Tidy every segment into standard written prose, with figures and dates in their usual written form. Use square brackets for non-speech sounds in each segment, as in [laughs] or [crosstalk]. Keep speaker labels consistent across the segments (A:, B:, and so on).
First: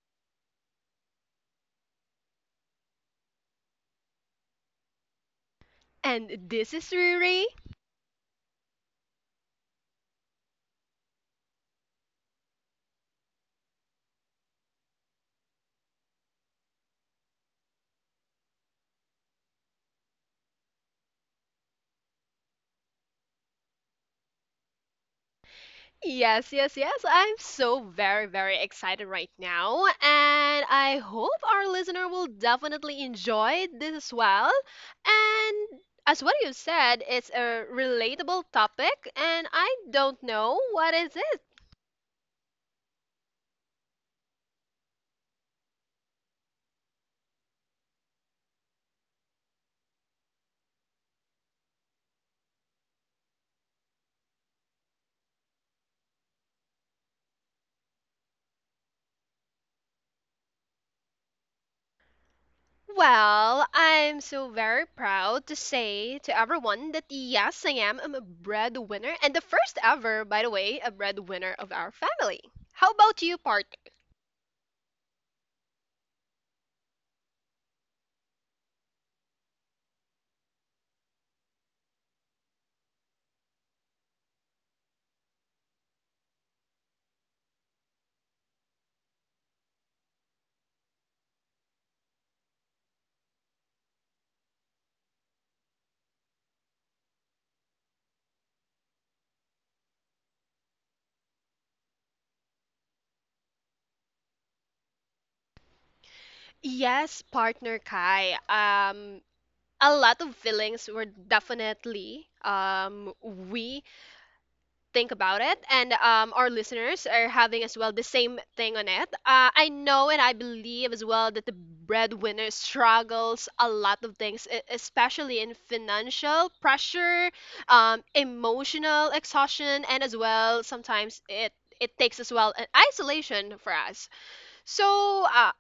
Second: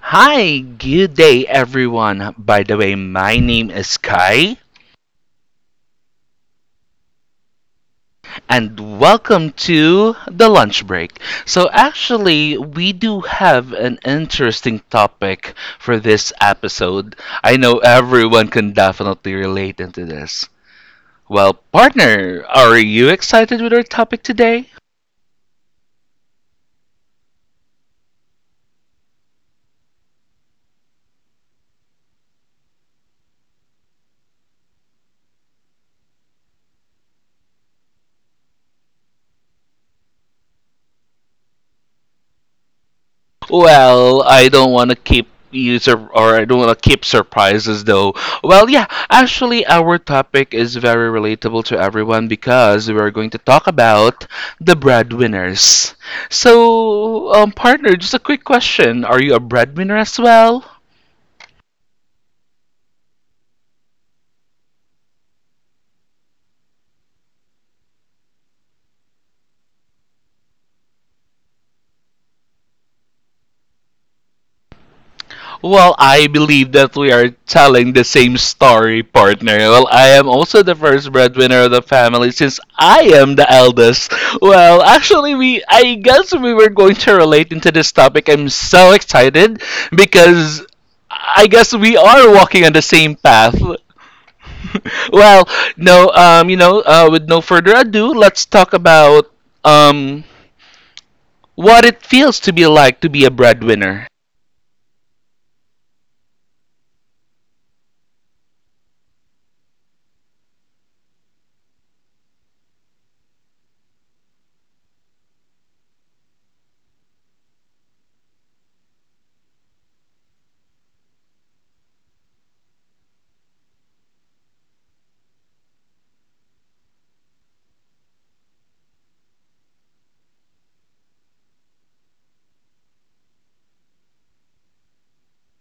A: Hi, good day everyone. By the way, my name is Kai
B: And this is Riri.
A: and welcome to the lunch break. So actually, we do have an interesting topic for this episode. I know everyone can definitely relate into this. Well, partner, are you excited with our topic today?
B: Yes, yes, yes. I'm so very, very excited right now. And I hope our listener will definitely enjoy this as well. And as what you said, it's a relatable topic, and I don't know what is it.
A: Well, I don't want to keep you sur- or I don't want to keep surprises though. Well, yeah, actually our topic is very relatable to everyone because we're going to talk about the breadwinners. So, partner, just a quick question. Are you a breadwinner as well?
B: Well, I'm so very proud to say to everyone that yes, I am. I'm a breadwinner, and the first ever, by the way, a breadwinner of our family. How about you, part?
A: Well, I believe that we are telling the same story, partner. Well, I am also the first breadwinner of the family since I am the eldest. Well, actually, we I guess we were going to relate into this topic. I'm so excited because I guess we are walking on the same path. Well, no, with no further ado, let's talk about um what it feels to be like to be a breadwinner.
B: Yes, partner Kai. A lot of feelings were definitely we think about it, and our listeners are having as well the same thing on it. I know and I believe as well that the breadwinner struggles a lot of things, especially in financial pressure, emotional exhaustion, and as well sometimes it takes as well an isolation for us. So, uh,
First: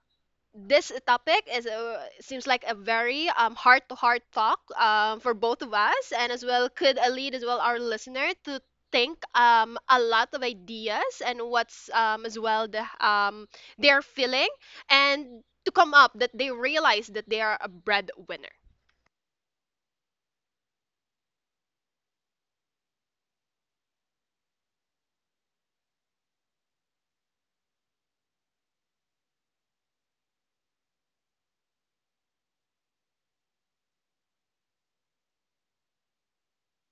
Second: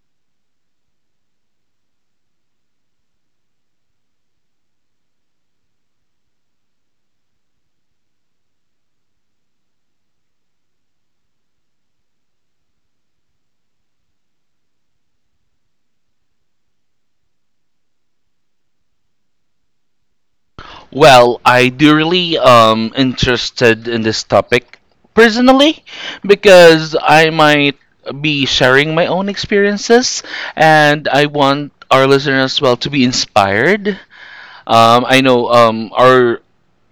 B: this topic is seems like a very heart to heart talk for both of us, and as well could lead as well our listener to think a lot of ideas and what's as well the they're feeling, and to come up that they realize that they are a breadwinner.
A: Well, I do really interested in this topic personally because I might be sharing my own experiences, and I want our listeners as well to be inspired. I know our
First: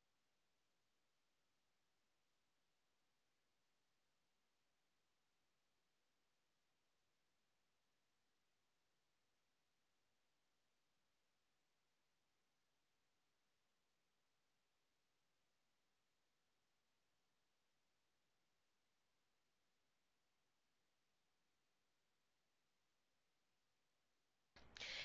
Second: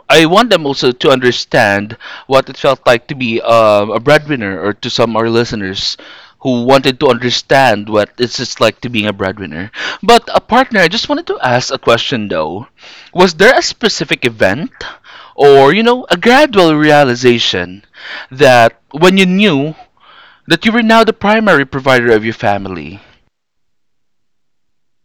A: I want them also to understand what it felt like to be a breadwinner, or to some of our listeners who wanted to understand what it's just like to being a breadwinner. But a partner, I just wanted to ask a question though. Was there a specific event, or you know, a gradual realization that when you knew that you were now the primary provider of your family?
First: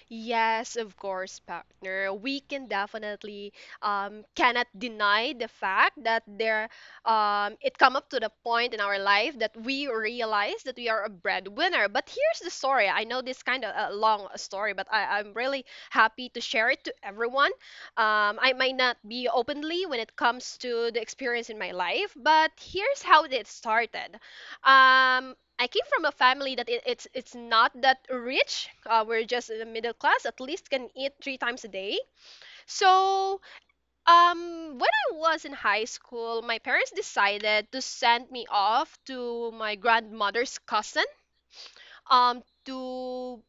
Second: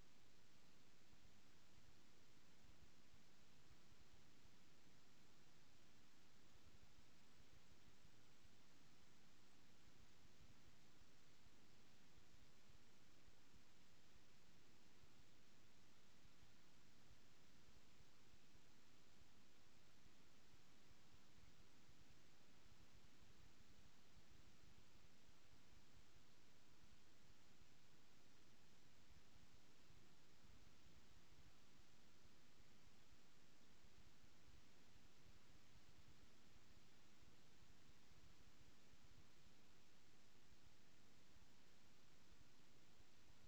B: Yes, of course, partner. We can definitely cannot deny the fact that there it come up to the point in our life that we realize that we are a breadwinner. But here's the story. I know this kind of a long story, but I'm really happy to share it to everyone. I might not be openly when it comes to the experience in my life, but here's how it started. I came from a family that it's not that rich. We're just in the middle class. At least can eat three times a day. So, when I was in high school, my parents decided to send me off to my grandmother's cousin to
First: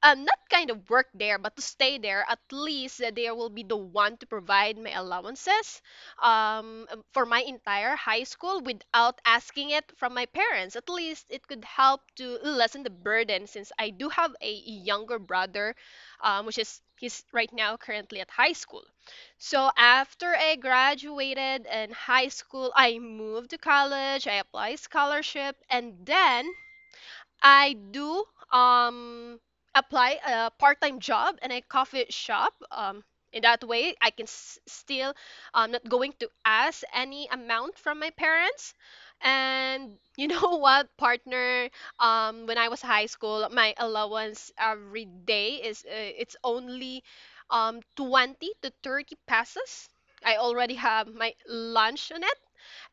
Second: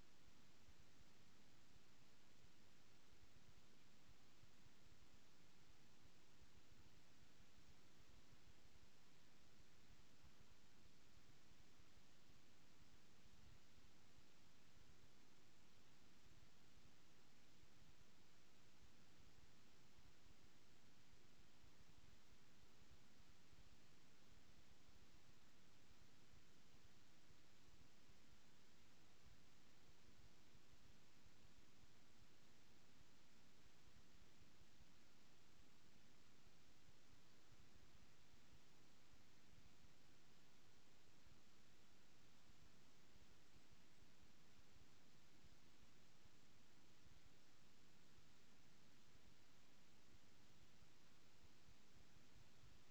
B: not kind of work there, but to stay there, at least that they will be the one to provide my allowances for my entire high school without asking it from my parents. At least it could help to lessen the burden since I do have a younger brother, which is he's right now currently at high school. So after I graduated in high school, I moved to college, I applied scholarship, and then I do um apply a part-time job in a coffee shop. In that way, I can still not going to ask any amount from my parents. And you know [laughs] what, partner? When I was high school, my allowance every day is it's only 20 to 30 pesos. I already have my lunch on it,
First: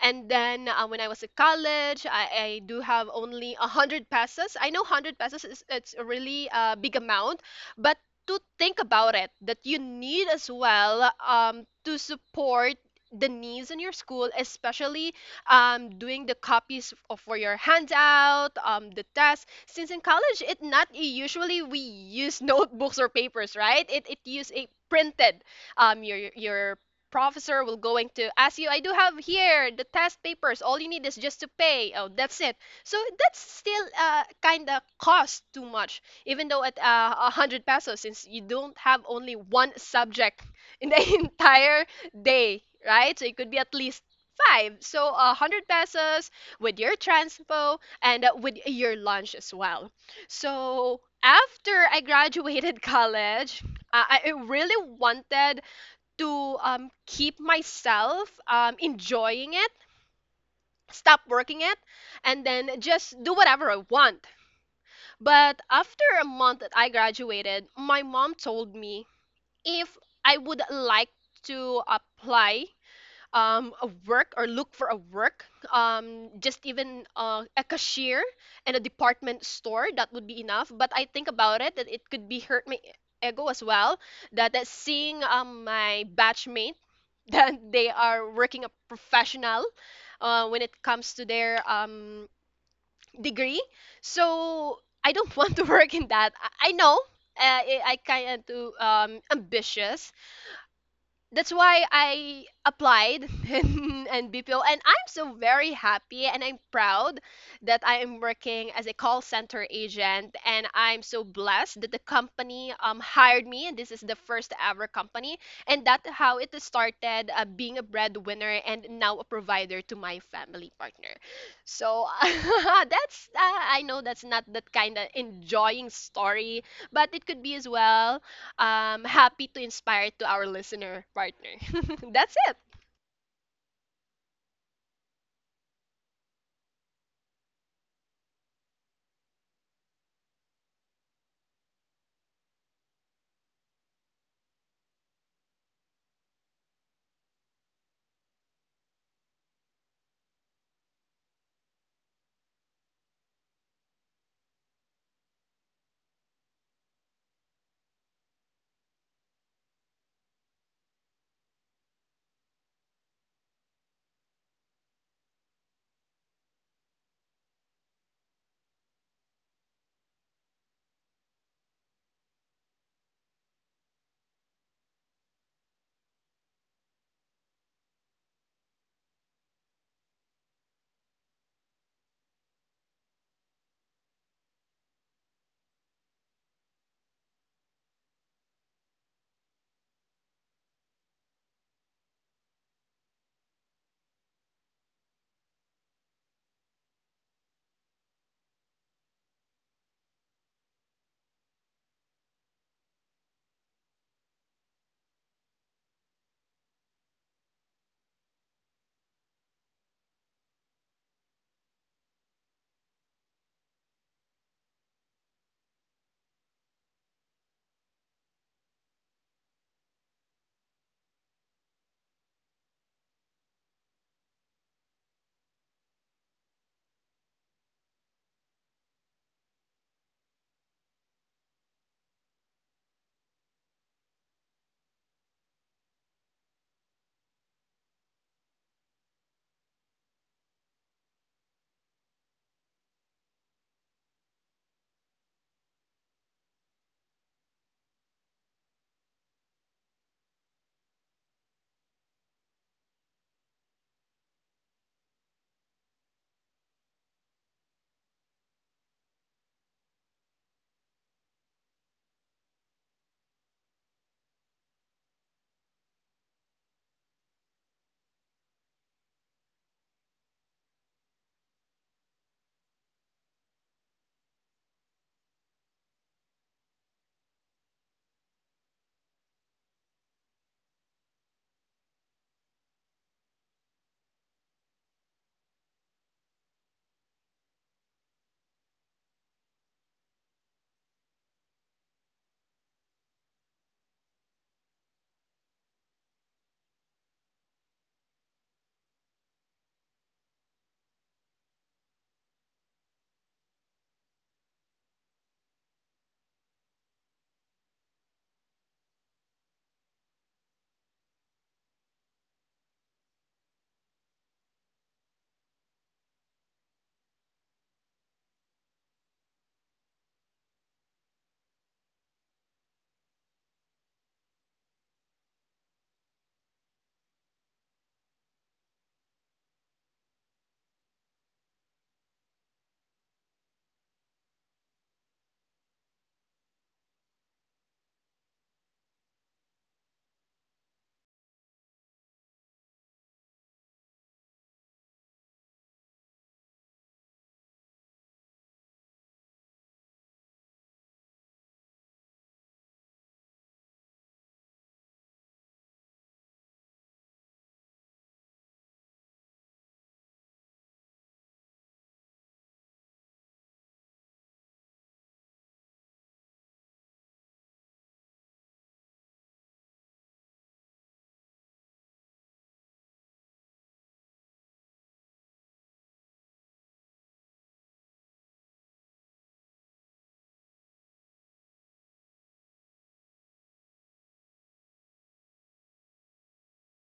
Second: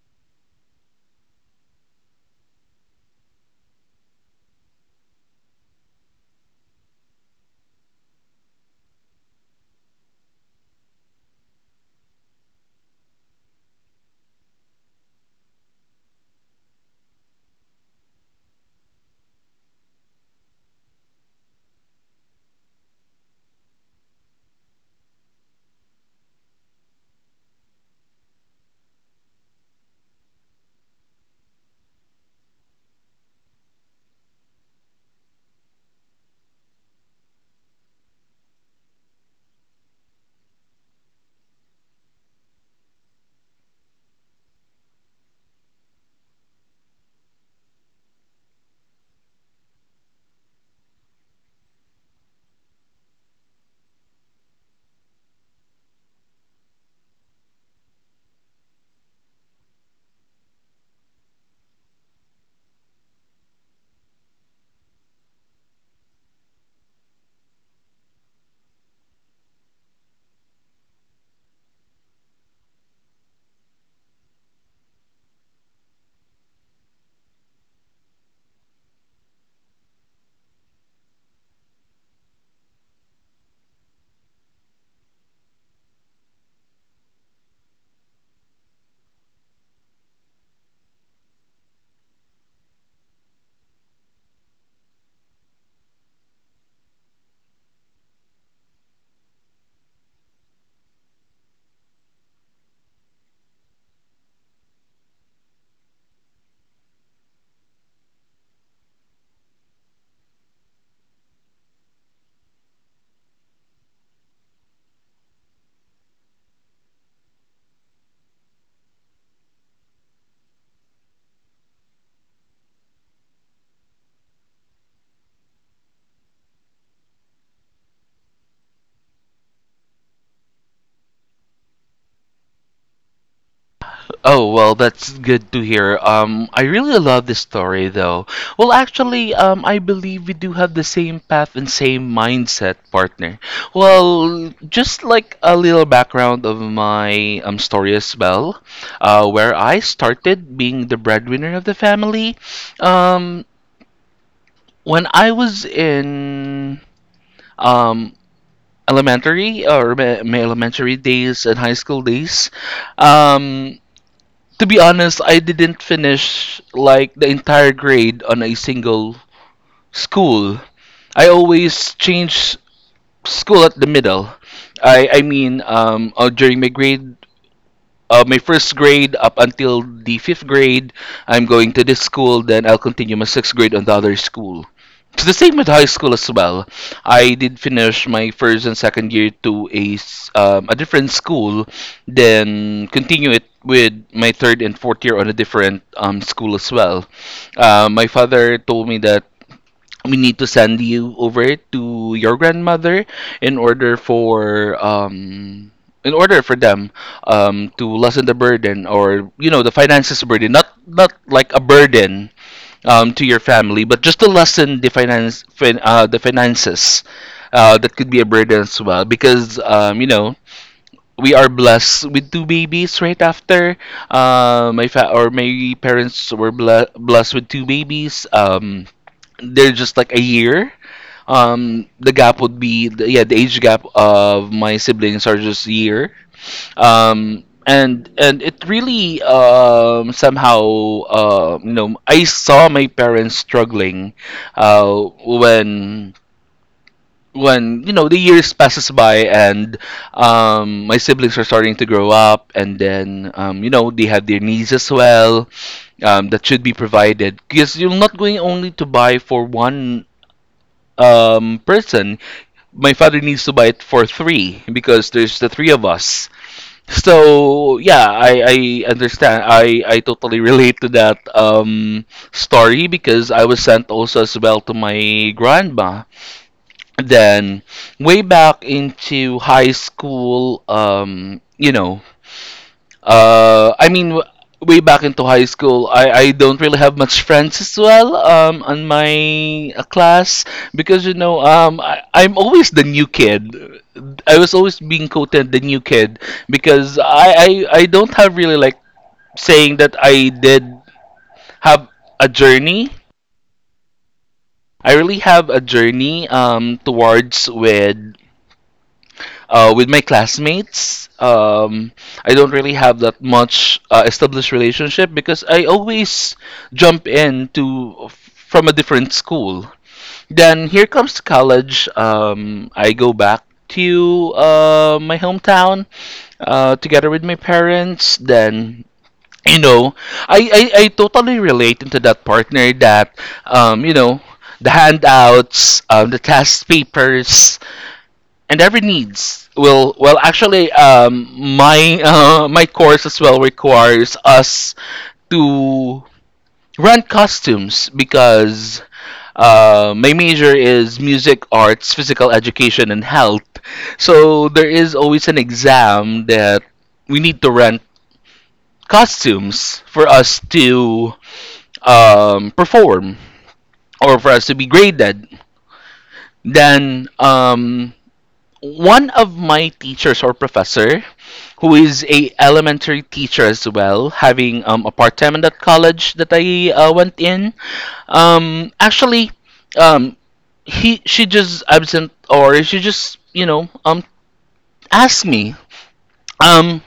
B: and then when I was at college, I do have only 100 pesos. I know 100 pesos is it's a really big amount, but to think about it, that you need as well to support the needs in your school, especially doing the copies for your handout, the test. Since in college, it not usually we use [laughs] notebooks or papers, right? It use a printed, your professor will going to ask you, I do have here the test papers, all you need is just to pay. Oh, that's it. So that's still kind of cost too much, even though at 100 pesos, since you don't have only one subject in the [laughs] entire day, right? So it could be at least five, so a 100 pesos with your transpo, and with your lunch as well. So after I graduated [laughs] college, I really wanted to keep myself enjoying it, stop working it, and then just do whatever I want. But after a month that I graduated, my mom told me if I would like to apply a work or look for a work, just even a cashier in a department store, that would be enough. But I think about it that it could be hurt my ego as well, that seeing my batchmate that they are working a professional, when it comes to their degree. So I don't [laughs] want to work in that. I know, I kind of too ambitious, that's why I applied [laughs] in BPO, and I'm so very happy and I'm proud that I am working as a call center agent, and I'm so blessed that the company hired me, and this is the first ever company, and that's how it started being a breadwinner and now a provider to my family, partner. So [laughs] that's I know that's not that kind of enjoying story, but it could be as well happy to inspire to our listener, partner. [laughs] That's it.
A: Oh, well, that's good to hear. I really love this story, though. Well, actually, I believe we do have the same path and same mindset, partner. Well, just like a little background of my story as well, where I started being the breadwinner of the family. Um, when I was in um, elementary or my elementary days and high school days, um, to be honest, I didn't finish like the entire grade on a single school. I always change school at the middle. During my grade my first grade up until the fifth grade, I'm going to this school. Then I'll continue my sixth grade on the other school. It's the same with high school as well. I did finish my first and second year to a different school, then continue it with my third and fourth year on a different school as well. My father told me that we need to send you over to your grandmother in order for um in order for them to lessen the burden, or you know, the finances burden, not like a burden to your family, but just to lessen the finances uh, that could be a burden as well, because you know we are blessed with two babies right after my fa- or my parents were blessed with two babies. They're just like a year the gap would be yeah, the age gap of my siblings are just a year. And it really somehow uh, you know, I saw my parents struggling, uh, when you know the years passes by, and my siblings are starting to grow up, and then you know they have their needs as well, that should be provided, because you're not going only to buy for one person. My father needs to buy it for three, because there's the three of us. So yeah, I understand. I totally [laughs] relate to that story, because I was sent also as well to my grandma. Then way back into high school, you know, uh, I mean, w- way back into high school, I don't really have much friends as well on my class, because, you know, I'm always the new kid. I was always being quoted the new kid, because I don't have really like saying that I did have a journey. I really have a journey towards with my classmates. I don't really have that much established relationship, because I always jump in to from a different school. Then here comes college. I go back to my hometown together with my parents. Then you know, I totally relate into that, partner, that you know the handouts, the test papers, and every needs will well actually my course as well requires us to rent costumes, because my major is music arts physical education and health, so there is always an exam that we need to rent costumes for us to perform or for us to be graded. Then one of my teachers or professor who is a elementary teacher as well, having apartment at college that I went in. Actually, um, he she just absent or she just you know asked me um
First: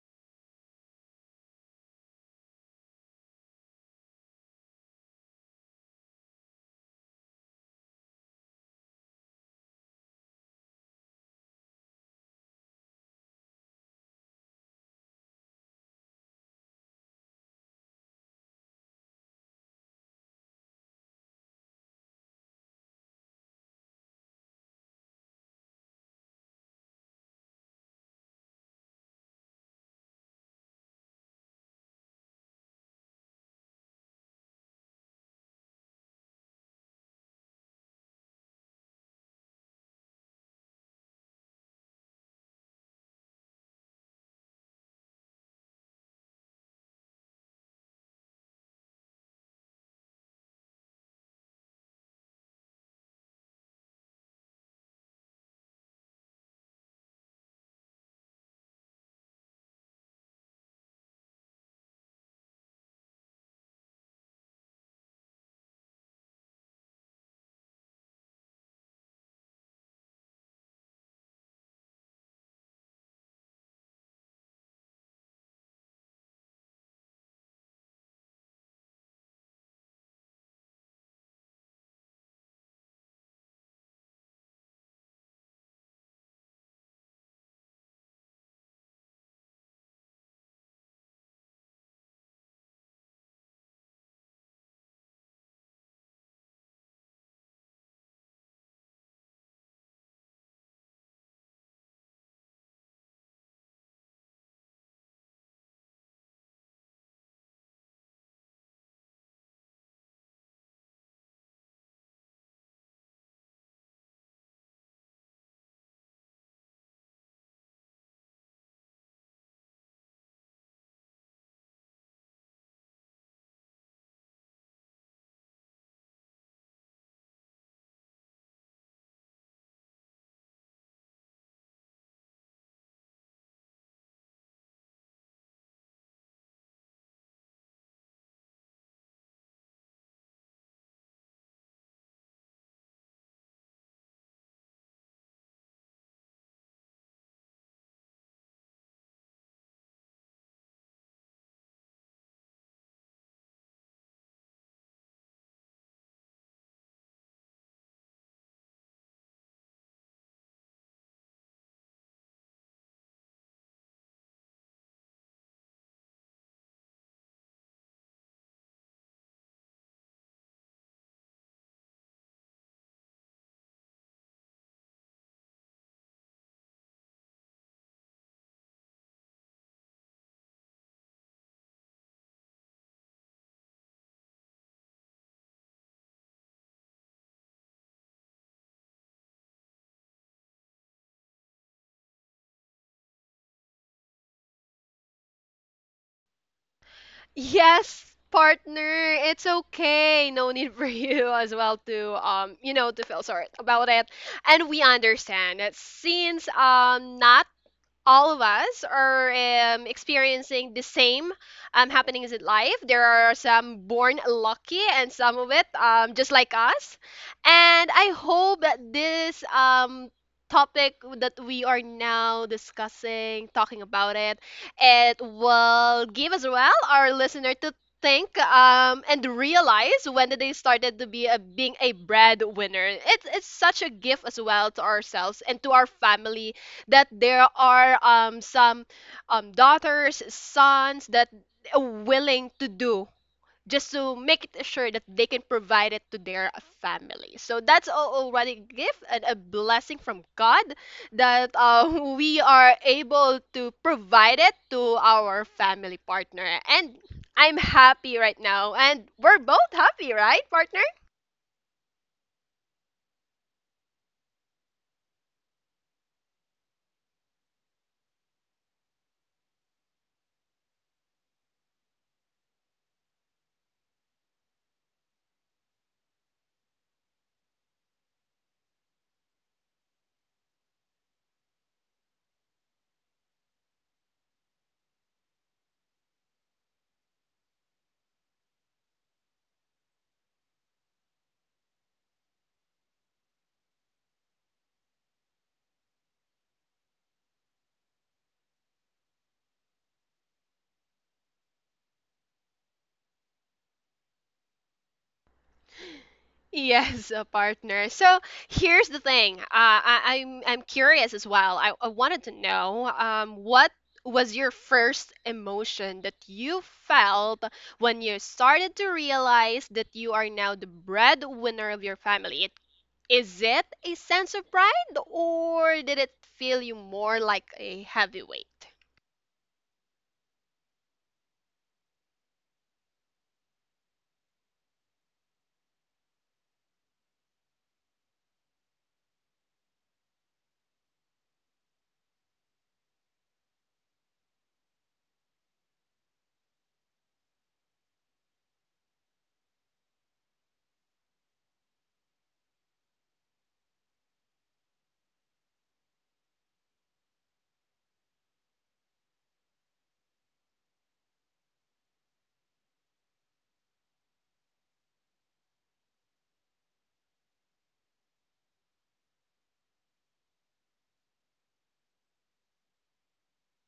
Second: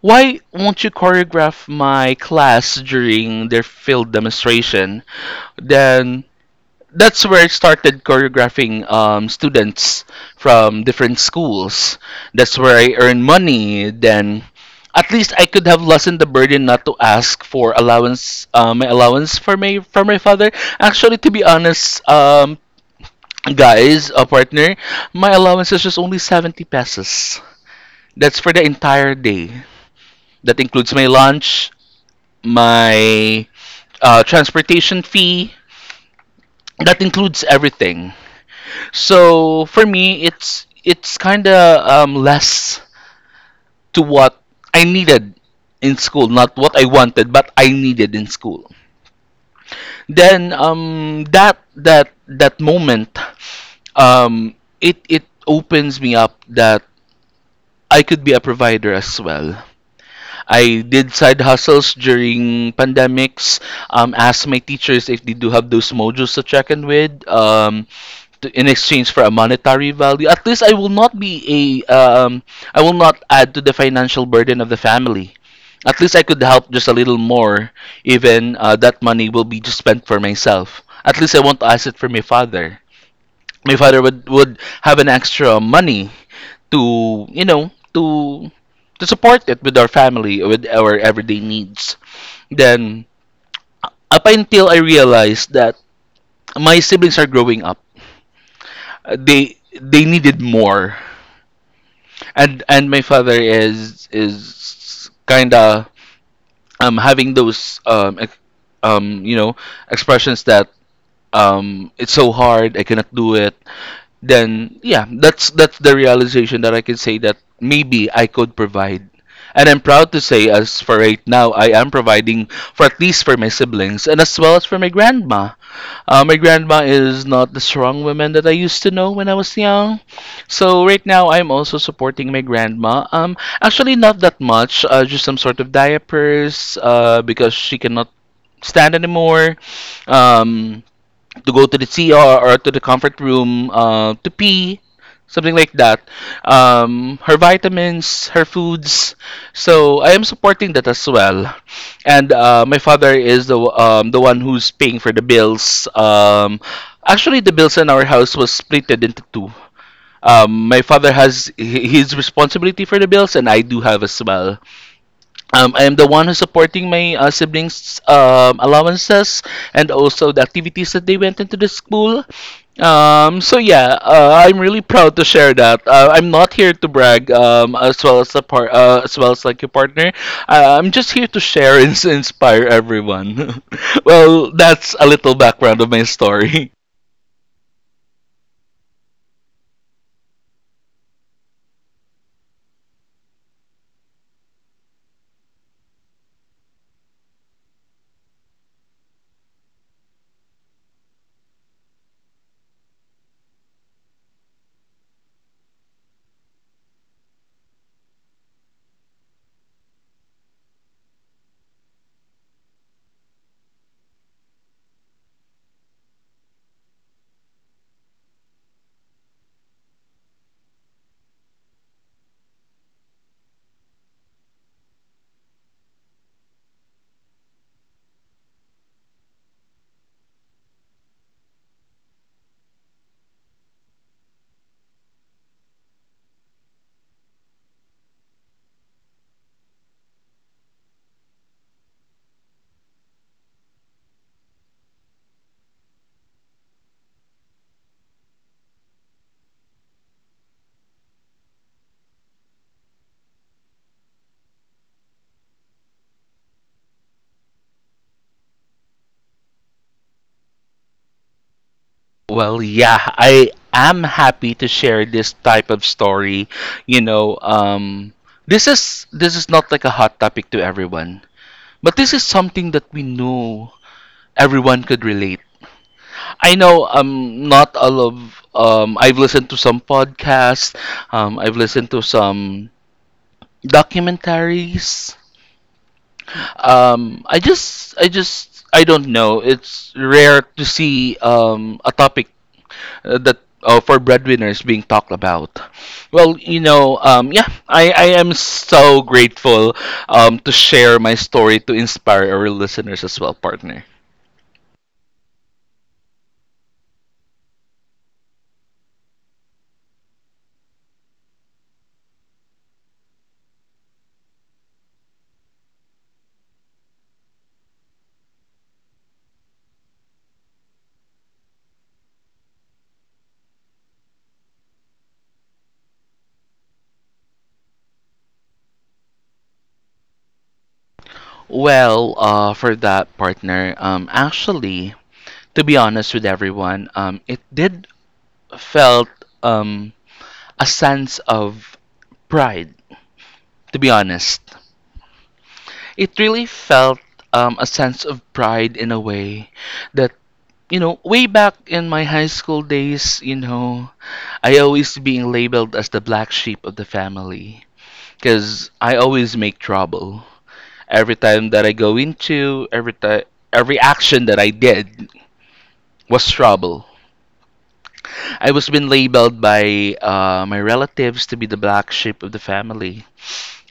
A: why won't you choreograph my class during their field demonstration? Then that's where I started choreographing students from different schools. That's where I earned money. Then, at least I could have lessened the burden not to ask for allowance, my allowance for my father. Actually, to be honest, guys, a partner, my allowance is just only 70 pesos. That's for the entire day. That includes my lunch, my transportation fee. That includes everything. So for me, it's kind of less to what I needed in school, not what I wanted, but I needed in school. Then that moment, it opens me up that I could be a provider as well. I did side hustles during pandemics. Asked my teachers if they do have those modules to check in with. In exchange for a monetary value. At least I will not be a um, I will not add to the financial burden of the family. At least I could help just a little more. Even that money will be just spent for myself. At least I want to ask it for my father. My father would have an extra money to you know to support it with our family with our everyday needs. Then up until I realized that my siblings are growing up, they needed more, and my father is kind of having those you know expressions that it's so hard, I cannot do it. Then yeah, that's the realization that I can say that maybe I could provide, and I'm proud to say as for right now I am providing for at least for my siblings, and as well as for my grandma. Uh, my grandma is not the strong woman that I used to know when I was young. So right now, I'm also supporting my grandma. Actually, not that much. Just some sort of diapers. Because she cannot stand anymore. Um, to go to the CR or to the comfort room to pee, something like that. Her vitamins, her foods. So I am supporting that as well. And my father is the one who's paying for the bills. Actually, the bills in our house was splitted into two. My father his responsibility for the bills, and I do have as well. I am the one who's supporting my siblings' allowances, and also the activities that they went into the school. So yeah, I'm really proud to share that. I'm not here to brag, as well as a part, as well as like a partner. I'm just here to share and [laughs] inspire everyone. [laughs] Well, that's a little background of my story. [laughs]
B: Yes, partner, it's okay. No need for [laughs] you as well to to feel sorry about it. And we understand that since not all of us are experiencing the same happenings in life. There are some born lucky and some of it, just like us. And I hope that this topic that we are now discussing, talking about it, it will give as well our listener to think, and realize when did they started to be being a breadwinner. It's such a gift as well to ourselves and to our family, that there are some daughters, sons that are willing to do just to make it sure that they can provide it to their family. So that's already a gift and a blessing from God, that [laughs] we are able to provide it to our family, partner. And I'm happy right now, and we're both happy, right, partner?
A: Well, yeah, I am happy to share this type of story. You know, this is not like a hot topic to everyone, but this is something that we know everyone could relate. I know not all of I've listened to some podcasts, I've listened to some documentaries. I don't know. It's rare to see a topic that for breadwinners being talked about. Well, you know, yeah, I am so grateful to share my story to inspire our listeners as well, partner.
B: Yes, a partner. So here's the thing. I'm curious as well. I wanted to know, what was your first emotion that you felt when you started to realize that you are now the breadwinner of your family? Is it a sense of pride, or did it feel you more like a heavyweight?
A: Well, for that partner, actually, to be honest with everyone, it did felt um, a sense of pride. To be honest, it really felt a sense of pride in a way that you know, way back in my high school days, you know, I always being labeled as the black sheep of the family because I always make trouble. Every every action that I did was trouble. I was been labeled by my relatives to be the black sheep of the family.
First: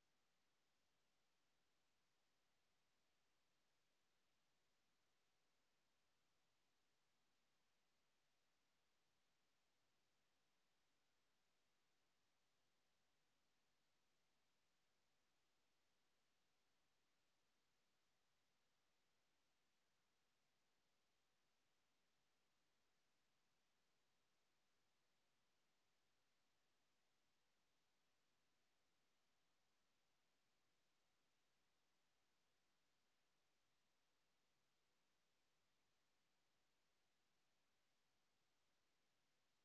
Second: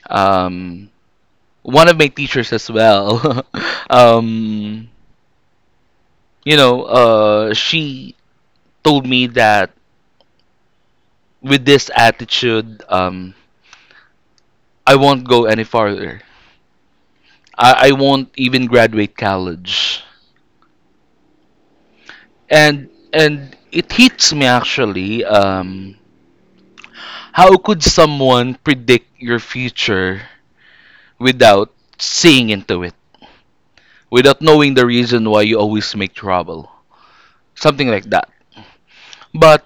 A: Um, One of my teachers as well. [laughs] um, you know, she told me that with this attitude, I won't go any farther. I won't even graduate college. And it hits me actually. How could someone predict your future without seeing into it? Without knowing the reason why you always make trouble. Something like that. But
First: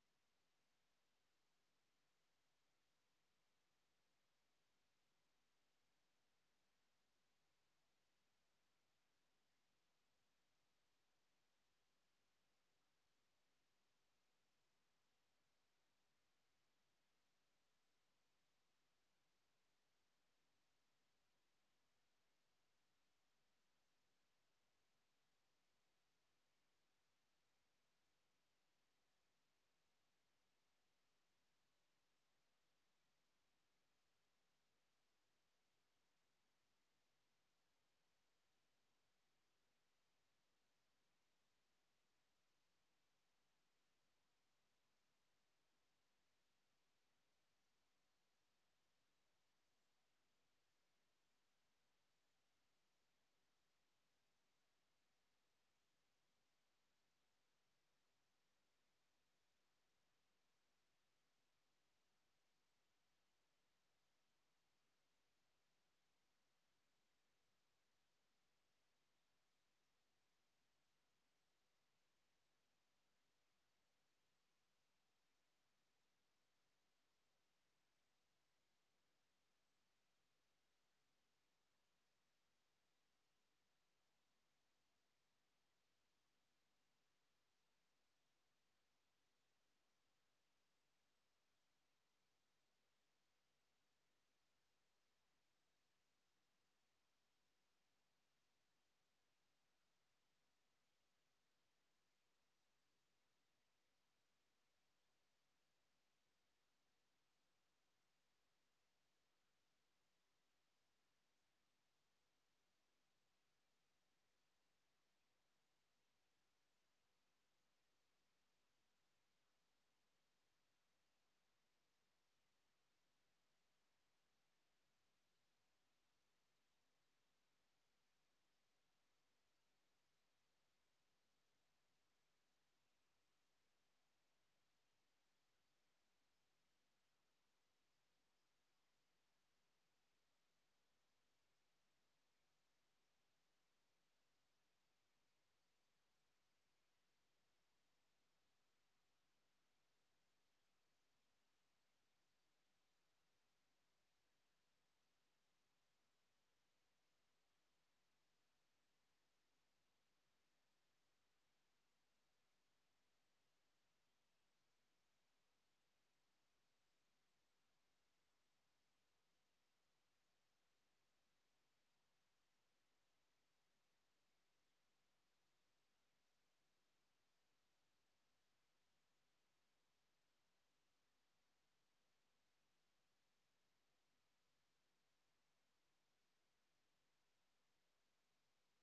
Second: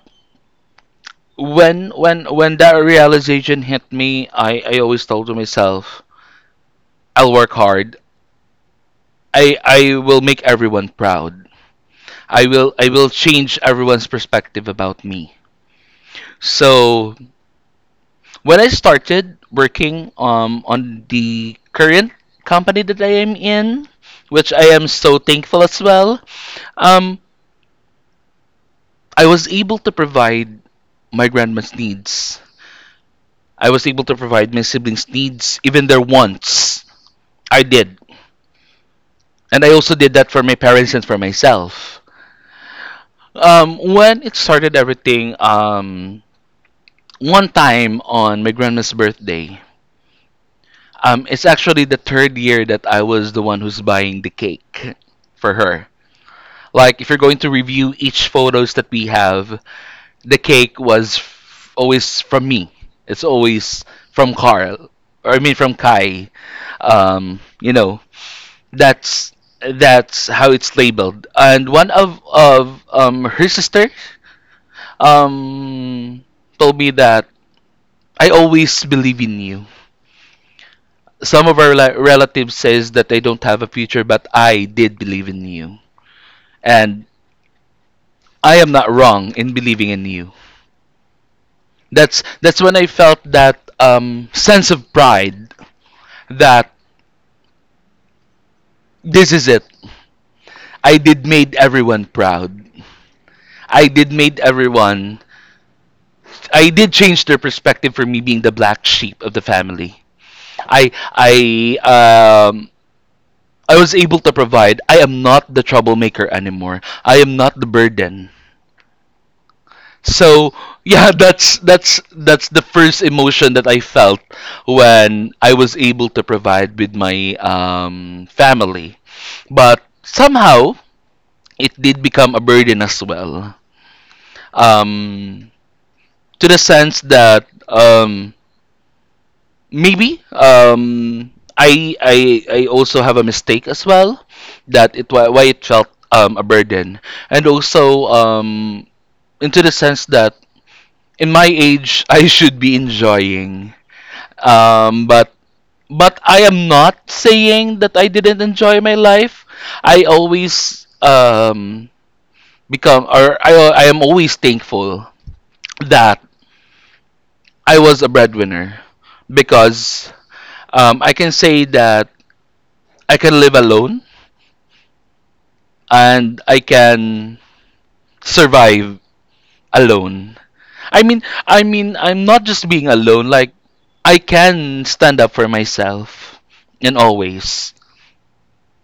A: when that realization hit me, I always told to myself, I'll work hard. I will make everyone proud. I will change everyone's perspective about me. So when I started working on the current company that I am in, which I am so thankful as well, um I was able to provide my grandma's needs. I was able to provide my siblings' needs, even their wants. I did. And I also did that for my parents and for myself. When it started everything, one time on my grandma's birthday, it's actually the third year that I was the one who's buying the cake for her. Like, if you're going to review each photos that we have, the cake was always from me. It's always from Carl. Or I mean, from Kai. Um, you know, That's that's how it's labeled. And one of her sister um told me that I always believe in you. Some of our relatives says that they don't have a future, but I did believe in you, and I am not wrong in believing in you. That's when I felt that sense of pride that this is it. I did made everyone proud. I did made everyone I did change their perspective for me being the black sheep of the family. I I um I was able to provide. I am not the troublemaker anymore. I am not the burden. So yeah, [laughs] that's the first emotion that I felt when I was able to provide with my family. But somehow it did become a burden as well. Um, to the sense that maybe I I also have a mistake as well that it why, it felt a burden and also into the sense that in my age [laughs] I should be enjoying but I am not saying that I didn't enjoy my life. I always become or I am always thankful that I was a breadwinner because I can say that I can live alone and I can survive alone. I mean, I'm not just being alone. Like, I can stand up for myself, and always.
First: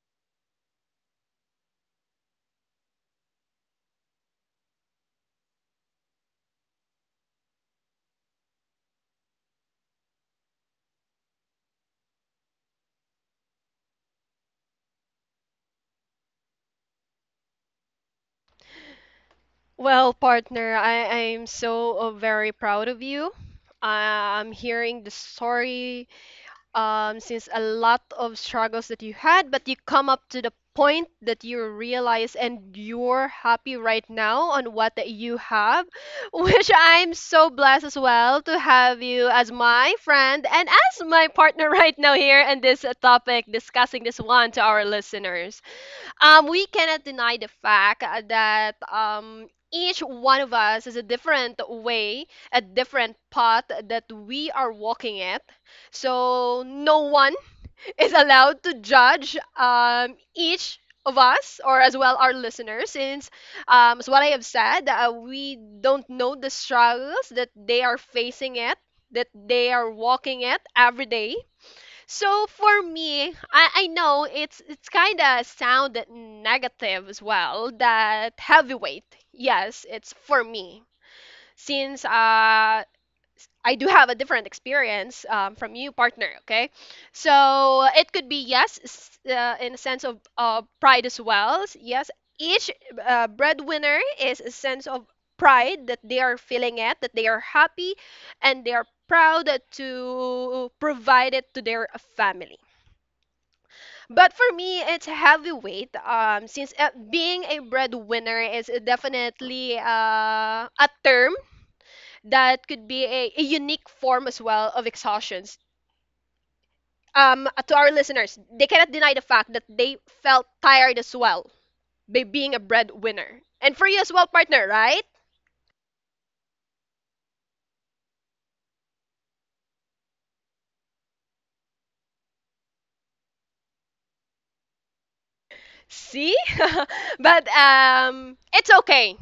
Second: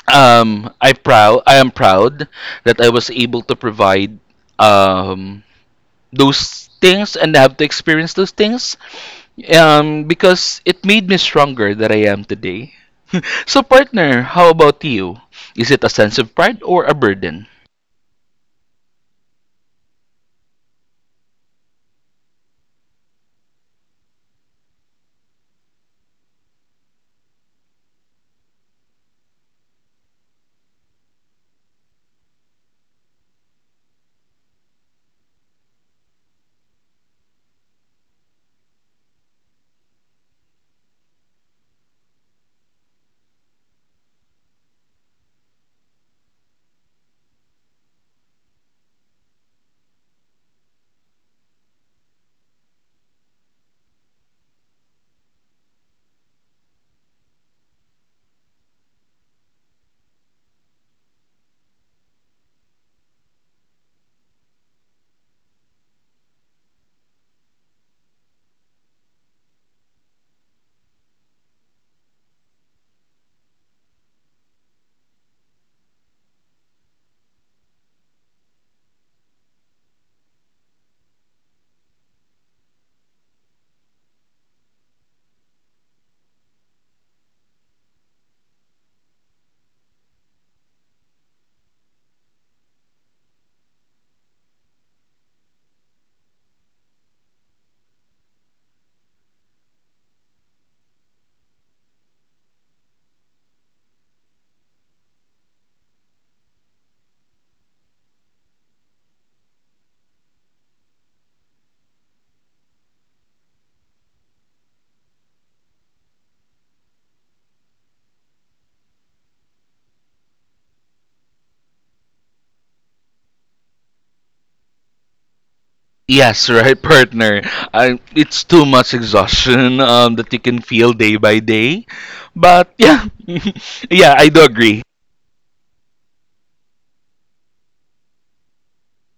A: I proud. I am proud that I was able to provide um those things and have to experience those things. Because it made me stronger that I am today. [laughs] So, partner, how about you? Is it a sense of pride or a burden?
B: Well, partner, I'm so very proud of you. I'm hearing the story, since a lot of struggles that you had, but you come up to the point that you realize and you're happy right now on what that you have, [laughs] which I'm so blessed as well to have you as my friend and as my partner [laughs] right now here in this topic, discussing this one to our listeners. We cannot deny the fact, that each one of us is a different way, a different path that we are walking it. So no one [laughs] is allowed to judge each of us or as well our listeners, since as what I have said, we don't know the struggles that they are facing it, that they are walking it every day. So for me, I know it's kind of sound negative as well, that heavyweight. Yes, it's for me, since I do have a different experience, from you, partner. Okay, so it could be yes, in a sense of pride as well. Yes, each breadwinner is a sense of pride that they are feeling it, that they are happy, and they are proud to provide it to their family. But for me, it's heavyweight. Since being a breadwinner is definitely a term that could be a unique form as well of exhaustions. To our listeners, they cannot deny the fact that they felt tired as well by being a breadwinner. And for you as well, partner, right?
A: Yes, [laughs] right, partner. It's too much exhaustion [laughs] that you can feel day by day. But yeah, [laughs] yeah, I do agree.
B: See? [laughs] but um, it's okay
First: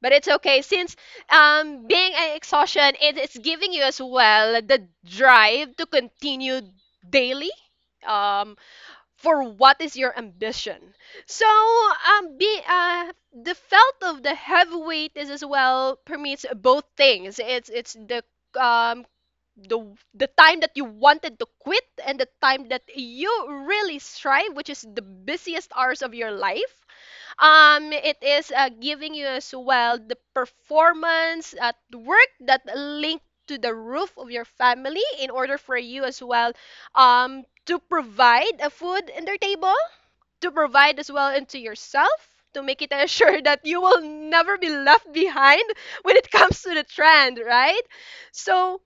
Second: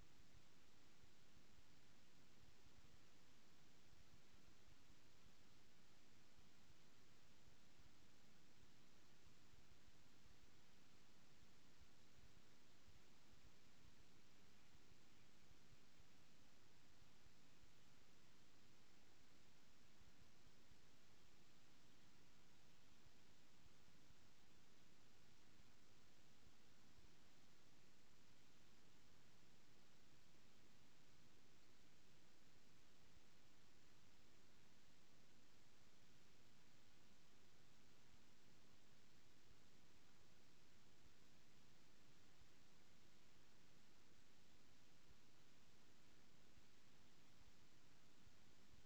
B: But it's okay since being an exhaustion, it is giving you as well the drive to continue daily, um for what is your ambition. So be the felt of the heavy weight is as well permits both things. It's the um the the time that you wanted to quit, and the time that you really strive, which is the busiest hours of your life. It is giving you as well the performance at work that link to the roof of your family, in order for you as well to provide a food in their table, to provide as well into yourself, to make it [laughs] assure that you will never be left behind [laughs] when it comes to the trend, right? So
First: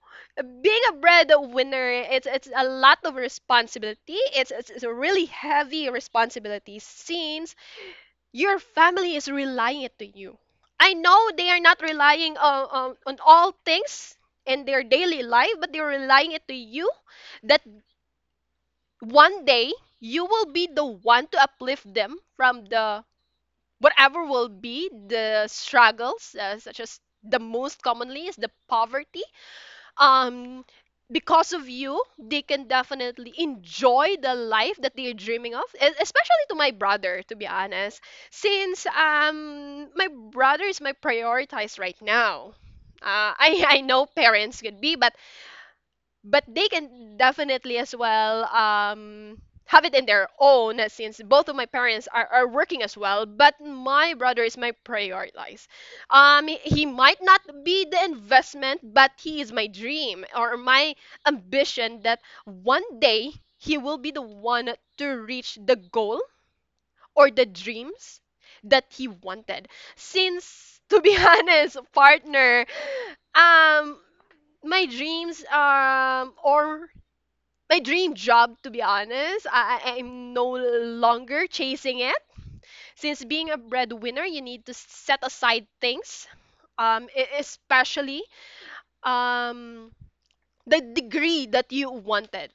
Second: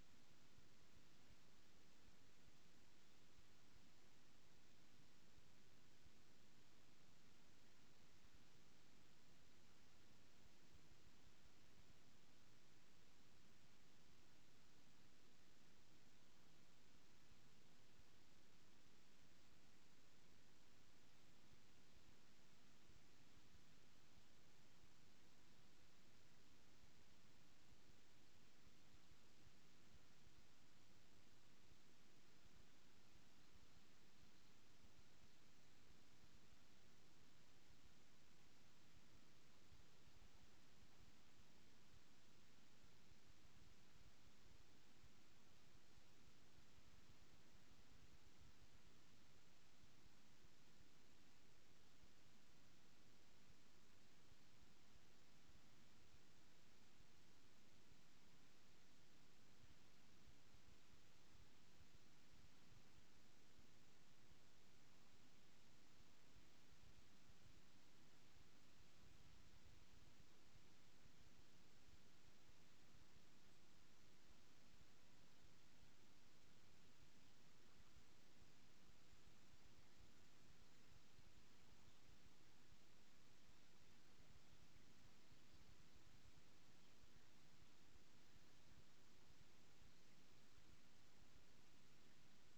B: being a breadwinner, it's a lot of responsibility. It's a really heavy responsibility, since your family is relying it to you. I know they are not relying on all things in their daily life, but they're relying it to you that one day you will be the one to uplift them from the whatever will be the struggles, such as the most commonly is the poverty. um because of you they can definitely enjoy the life that they're dreaming of, especially to my brother, to be honest, since my brother is my prioritized right now. [laughs] I know parents could be, but they can definitely as well have it in their own, since both of my parents are working as well, but my brother is my prioritize. He might not be the investment, but he is my dream or my ambition that one day he will be the one to reach the goal or the dreams that he wanted. Since to be [laughs] honest, partner, um my dreams or my dream job, to be honest, I'm no longer chasing it, since being a breadwinner you need to set aside things, especially um the degree that you wanted.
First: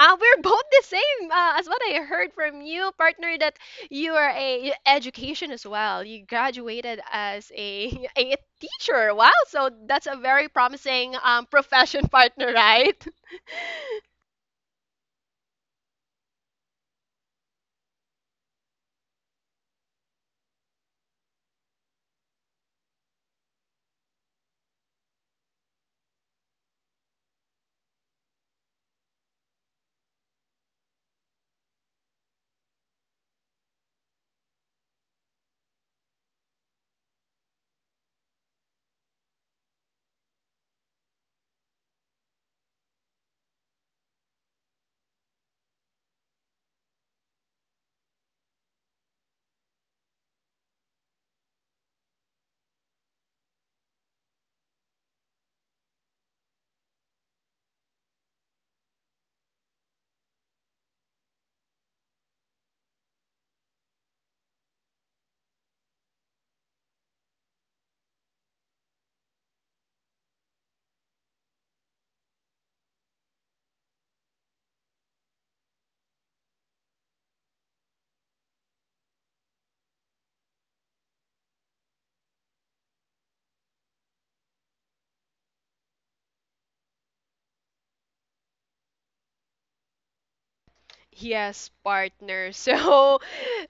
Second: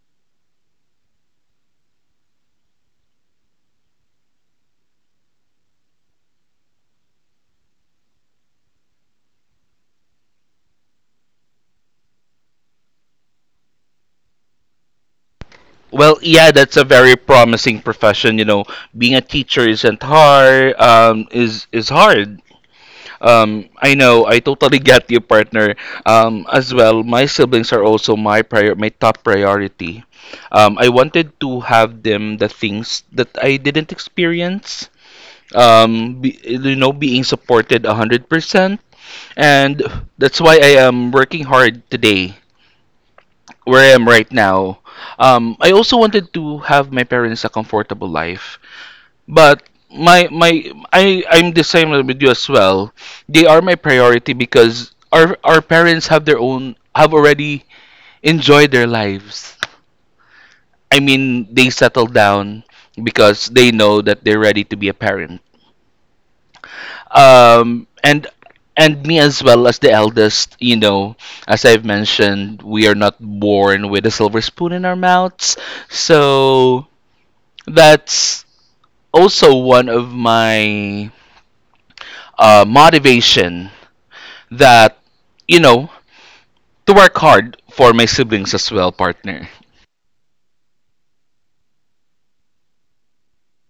B: We're [laughs] both the same, as what I heard from you, partner, that you are a education as well. You graduated as a [laughs] a teacher. Wow, so that's a very promising profession, [laughs] partner, right?
A: Well, yeah, that's a very promising profession. You know, being a teacher isn't hard. Is hard. I know. I totally get you, partner. As well, my siblings are also my top priority. I wanted to have them the things that I didn't experience. Be, being supported 100%. And that's why I am working hard today where I am right now. I also wanted to have my parents a comfortable life, but my I'm the same with you as well. They are my priority because our parents have their own, have already enjoyed their lives. I mean, they settled down because they know that they're ready to be a parent. Um and and me as well, as the eldest, as I've mentioned, we are not born with a silver spoon in our mouths. So that's also one of my motivation that you know to work hard for my siblings as well, partner.
B: Yes, partner. [laughs] So,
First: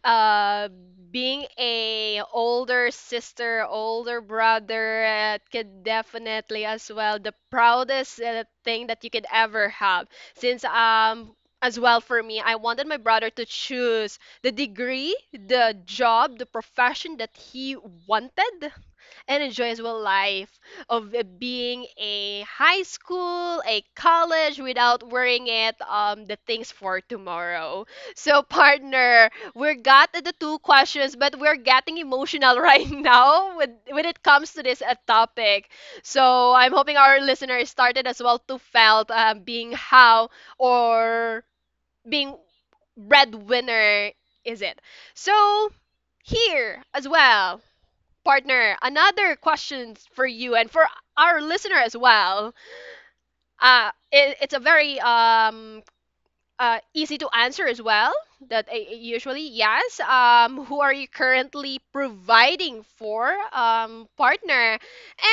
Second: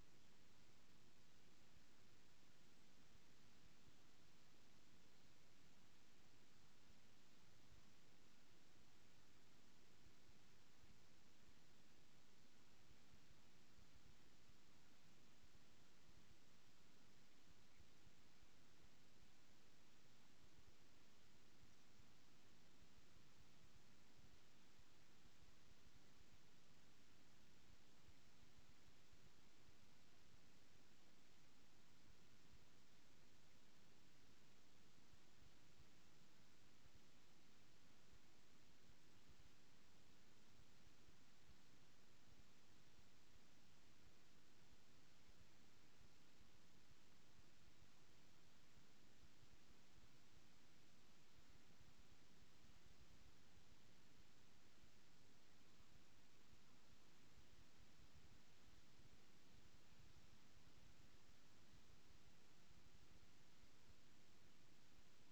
B: uh, being a older sister, older brother, could definitely as well the proudest thing that you could ever have. Since as well for me, I wanted my brother to choose the degree, the job, the profession that he wanted and enjoys well life of being a high school, a college, without worrying it the things for tomorrow. So [laughs] partner, we got the two questions, but we're getting emotional [laughs] right now with when it comes to this topic. So I'm hoping our listeners started as well to felt being how or being breadwinner is it. So here as well partner, another question for you and for our listener as well. It's a very easy to answer as well. That usually yes. Who are you currently providing for, partner,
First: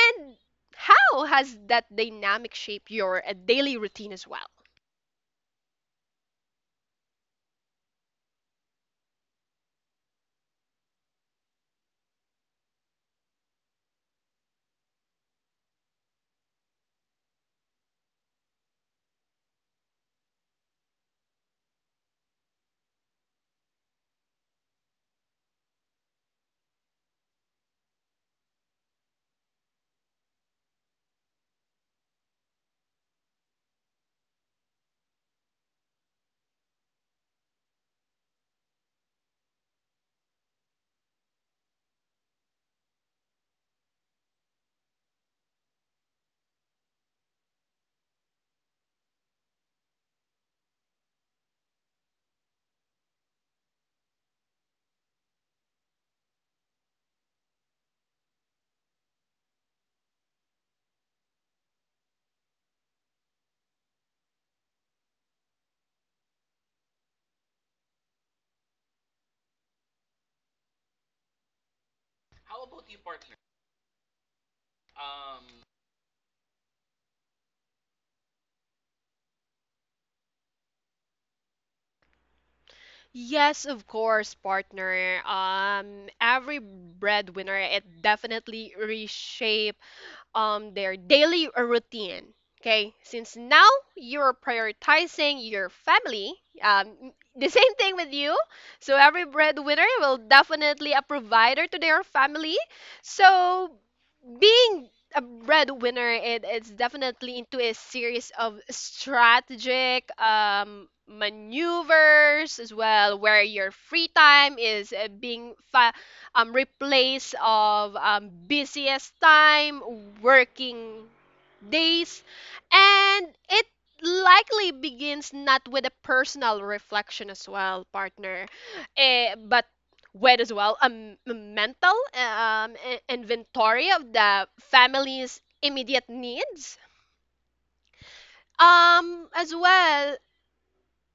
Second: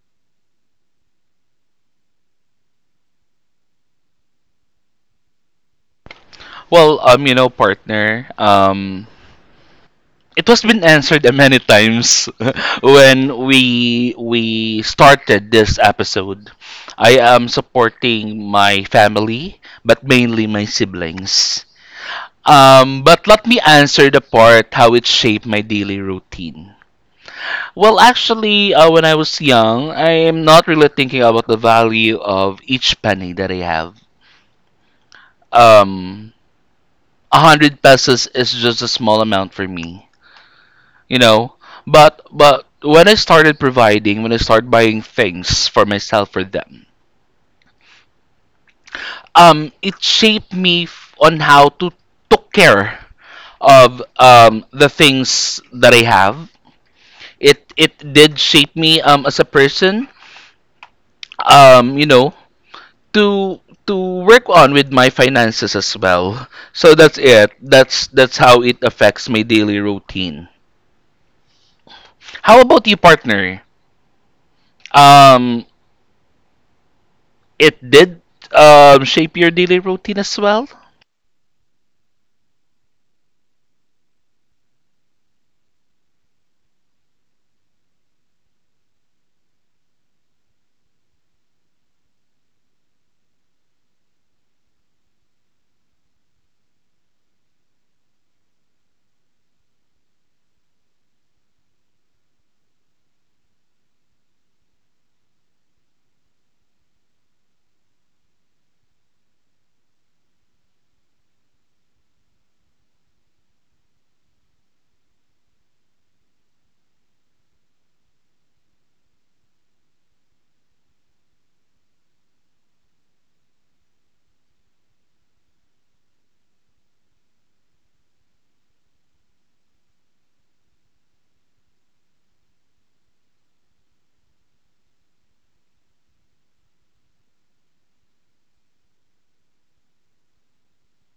B: and how has that dynamic shaped your daily routine as well?
A: Well, partner, it was been answered many times [laughs] when we started this episode. I am supporting my family, but mainly my siblings. But let me answer the part how it shaped my daily routine. Well, actually, when I was young, I am not really thinking about the value of each penny that I have. Um, 100 pesos is just a small amount for me. You know, but when I started providing, when I started buying things for myself, for them, it shaped me on how to took care of the things that I have. It did shape me as a person, um you know to to work on with my finances as well. So that's it. That's how it affects my daily routine. How about you, partner? um it did shape your daily routine as well?
B: Yes, of course, partner. Every breadwinner, it definitely reshape their daily routine. Okay, since now you're prioritizing your family, um, the [laughs] same thing with you. So every breadwinner will definitely a provider to their family. So being a breadwinner, it's definitely into a series of strategic maneuvers as well, where your free time is being replace of busiest time working days, and it likely begins not with a personal reflection as well, partner, but with as well a a mental inventory of the family's immediate needs, as well.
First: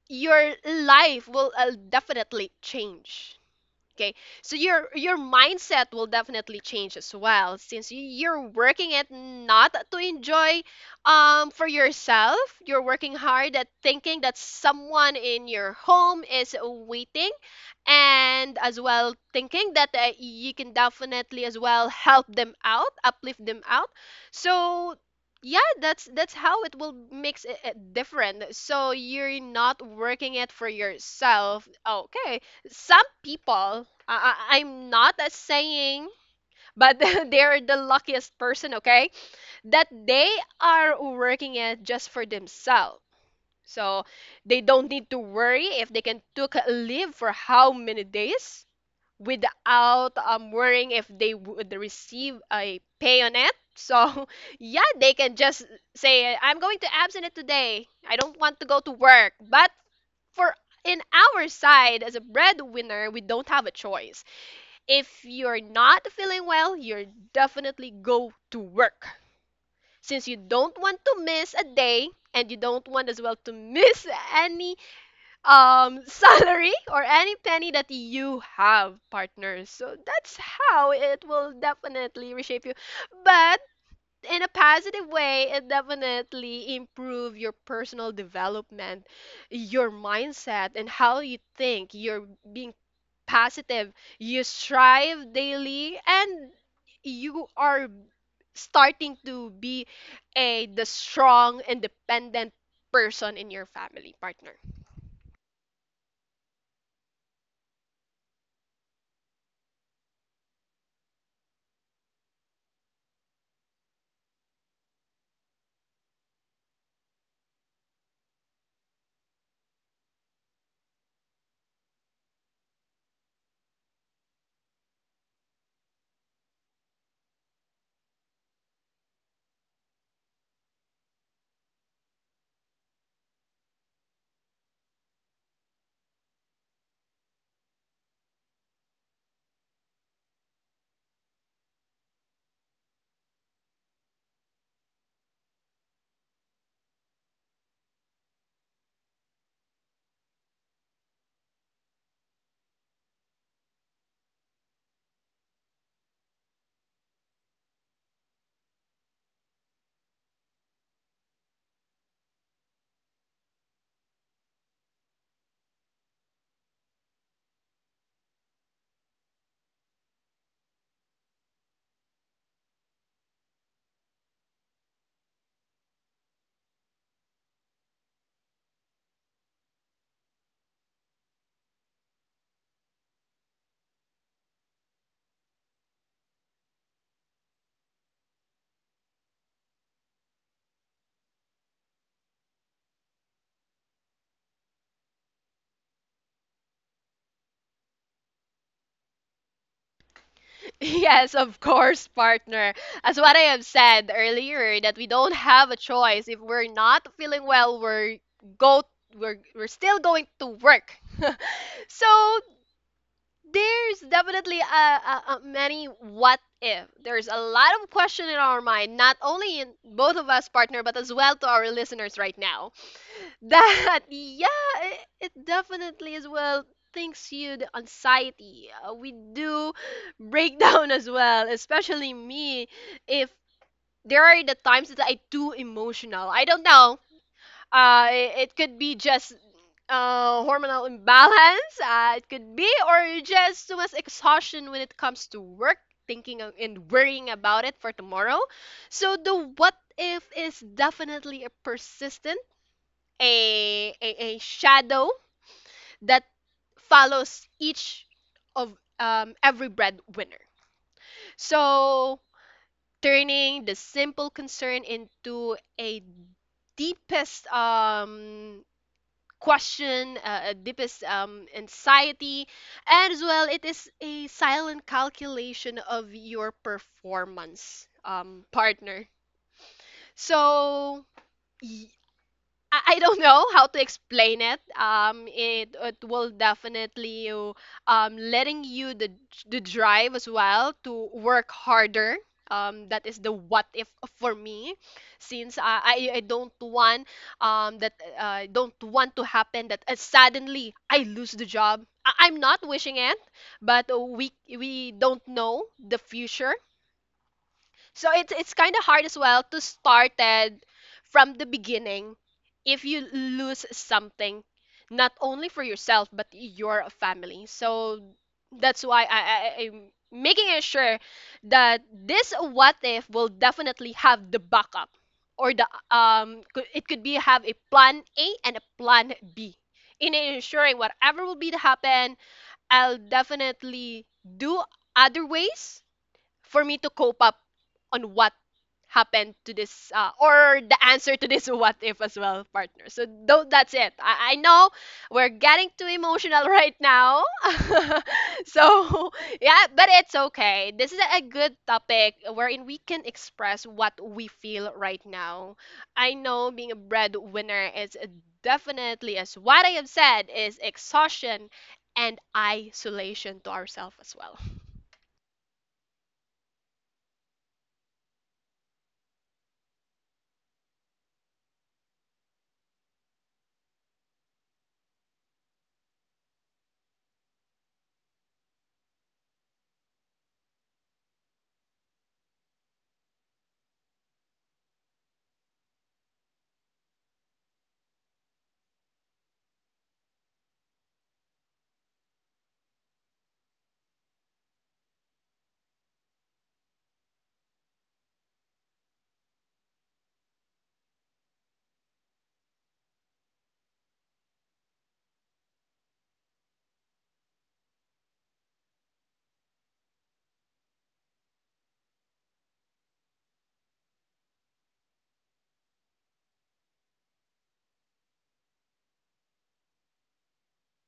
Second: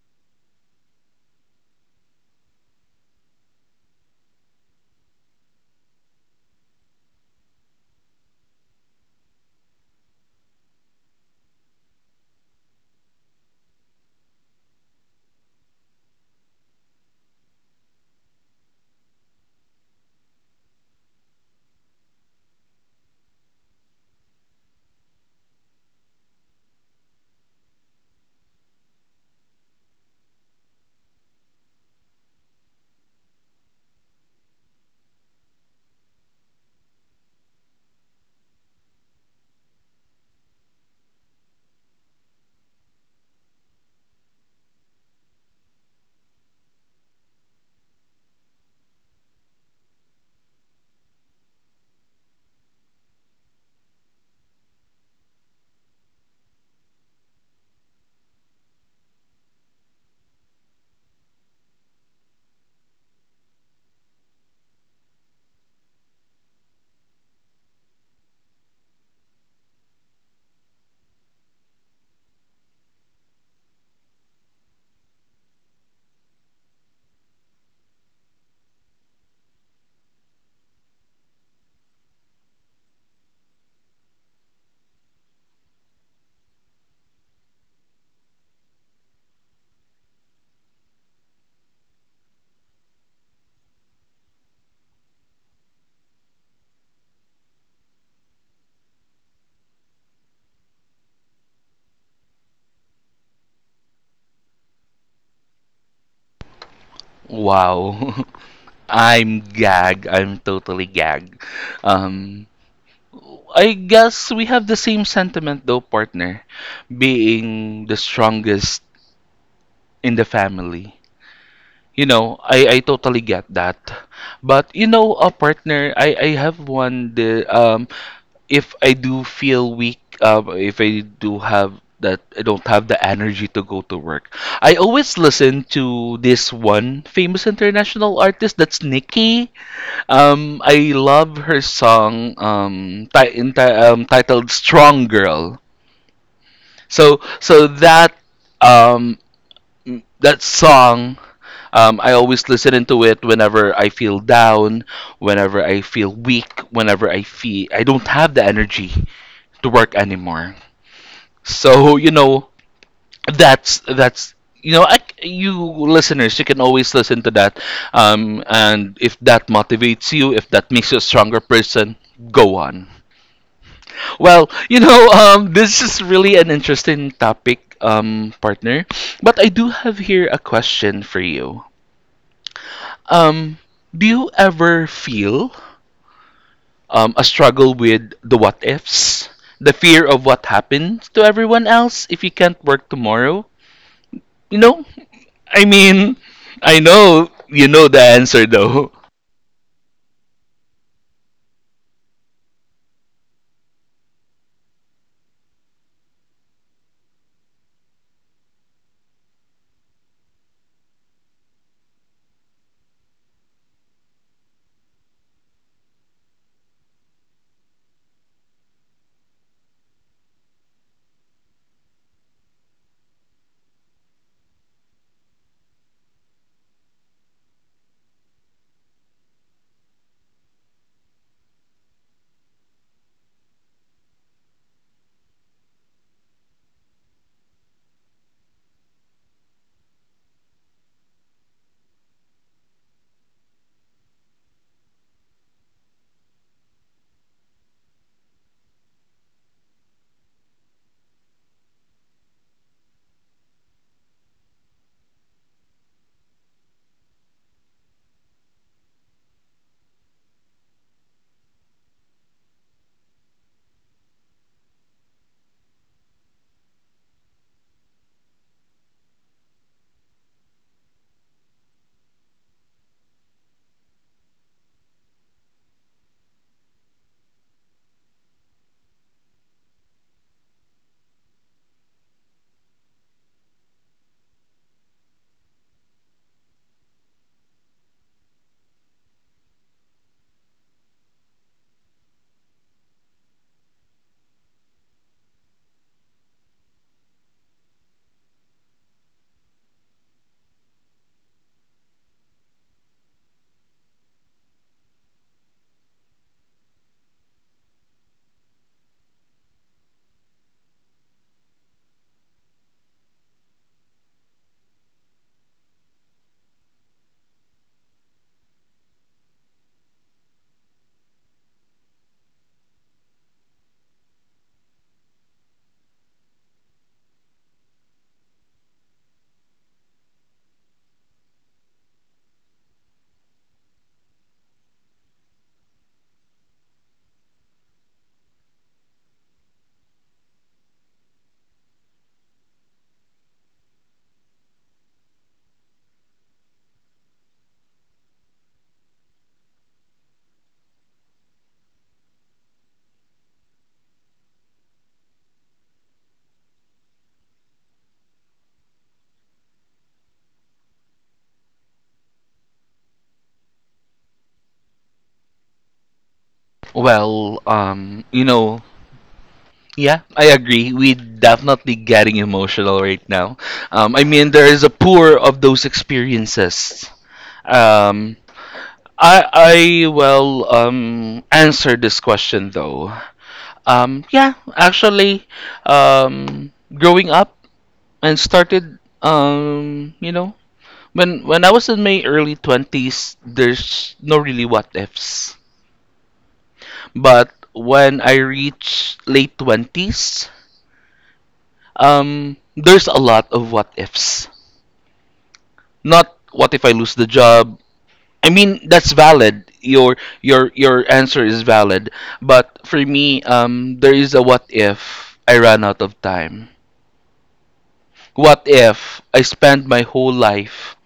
B: Your life will definitely change. Okay, so your mindset will definitely change as well, since you're working it not to enjoy for yourself. You're working hard at thinking that someone in your home is waiting, and as well thinking that you can definitely as well help them out, uplift them out. So yeah, that's how it will makes it different, so you're not working it for yourself. Okay, some people, I'm not saying, but [laughs] they're the luckiest person. Okay, that they are working it just for themselves. So they don't need to worry if they can took a leave for how many days without worrying if they would receive a pay on it. So [laughs] yeah, they can just say, "I'm going to absent it today. I don't want to go to work." But for in our side as a breadwinner, we don't have a choice. If you're not feeling well, you're definitely go to work, since you don't want to miss a day, and you don't want as well to [laughs] miss any [laughs] salary or any penny that you have, partners. So that's how it will definitely reshape you. But in a positive way, it definitely improve your personal development, your mindset, and how you think. You're being positive, you strive daily, and you are starting to be a the strong independent person in your family, partner.
A: Wow. [laughs] I'm gag. I'm totally gag. Um, I guess we have the same sentiment though, partner, being the strongest in the family. You know, I totally get that. But you know, a partner, I have one the if I do feel weak, if I do have that, I don't have the energy to go to work. I always listen to this one famous international artist. That's Nicki. I love her song titled "Strong Girl." So, so that um, that song. I always listen into it whenever I feel down, whenever I feel weak, whenever I feel I don't have the energy to work anymore. So you know, that's you listeners you can always listen to that, and if that motivates you, if that makes you a stronger person, go on. Well, you know, this is really an interesting topic, partner. But I do have here a question for you. Um, do you ever feel a struggle with the what ifs? The fear of what happens to everyone else if you can't work tomorrow? You know, I mean, I know you know the answer though.
B: [laughs] Yes, of course, partner. As what I have said earlier, that we don't have a choice. If we're not feeling well, we're go we're still going to work. [laughs] So there's definitely a many what if. There's a lot of question in our mind, not only in both of us, partner, but as well to our listeners right now. That, [laughs] yeah, it definitely as well thinks you the anxiety. We do break [laughs] down as well, especially me. If there are the times that I too emotional, I don't know. It could be just hormonal imbalance. It could be, or just too much exhaustion when it comes to work, and worrying about it for tomorrow. So the what if is definitely a persistent a shadow that follows each of every breadwinner. So turning the simple concern into a deepest question, a deepest anxiety, as well, it is a silent calculation of your performance, partner. So. y- I don't know how to explain it. It it will definitely you letting you the drive as well to work harder. That is the what if for me, since I don't want that I don't want to happen that suddenly I lose the job. I'm not wishing it, but we don't know the future, so it's kind of hard as well to start it from the beginning if you lose something, not only for yourself but your family. So that's why, I, I'm making it sure that this what if will definitely have the backup or the it could be have a plan A and a plan B in ensuring whatever will be to happen. I'll definitely do other ways for me to cope up on what happened to this or the answer to this [laughs] what if as well, partner. So though that's it, I know we're getting too emotional right now. [laughs] so yeah, but it's okay, this is a good topic wherein we can express what we feel right now. I know being a breadwinner is definitely, as what I have said, is exhaustion and isolation to ourselves as well.
A: Well, you know, yeah, I agree. We definitely getting emotional right now. I mean, there is a pour of those experiences. Um, I will answer this question though. Yeah, actually, growing up and started when I was in my early 20s, there's no really what ifs. But when I reach late 20s, there's a lot of what ifs. Not what if I lose the job. I mean, that's valid. Your answer is valid. But for me, there is a what if I ran out of time. What if I spent my whole life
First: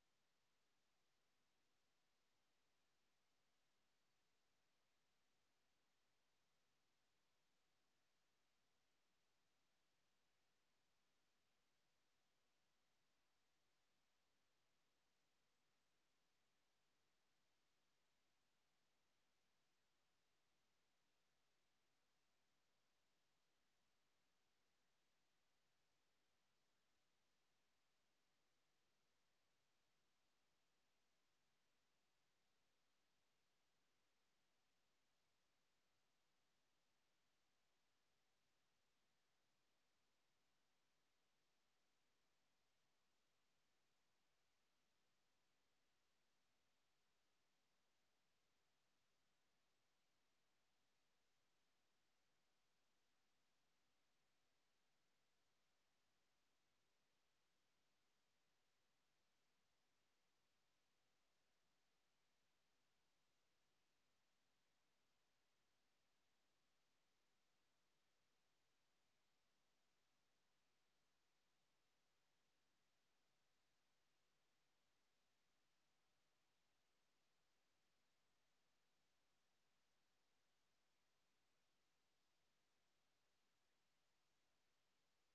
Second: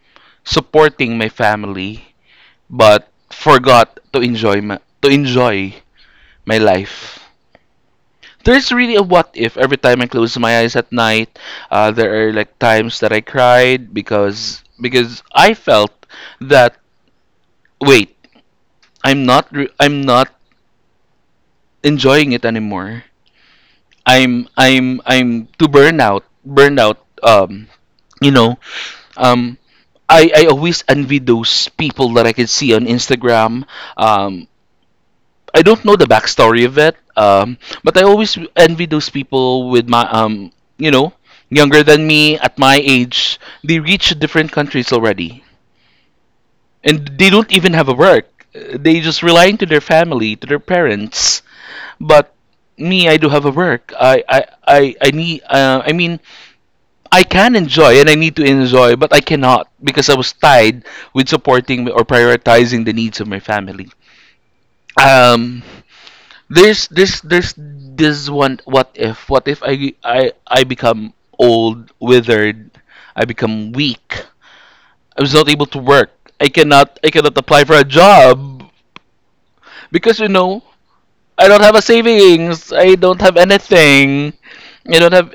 A: supporting my family but forgot to enjoy my life? There's really a what if every time I close my eyes at night. There are like times that I cried because I felt that, wait, I'm not enjoying it anymore. I'm too burned out. You know, um, I always envy those people that I could see on Instagram. Um, I don't know the backstory of it, but I always envy those people with my, you know, younger than me at my age. They reach different countries already, and they don't even have a work. They just relying to their family, to their parents. But me, I do have a work. I need. I mean, I can enjoy, and I need to enjoy, but I cannot because I was tied with supporting or prioritizing the needs of my family. Um, there's this one what if. What if I become old, withered? I become weak. I was not able to work. I cannot apply for a job because, you know, I don't have a savings, I don't have anything, I don't have,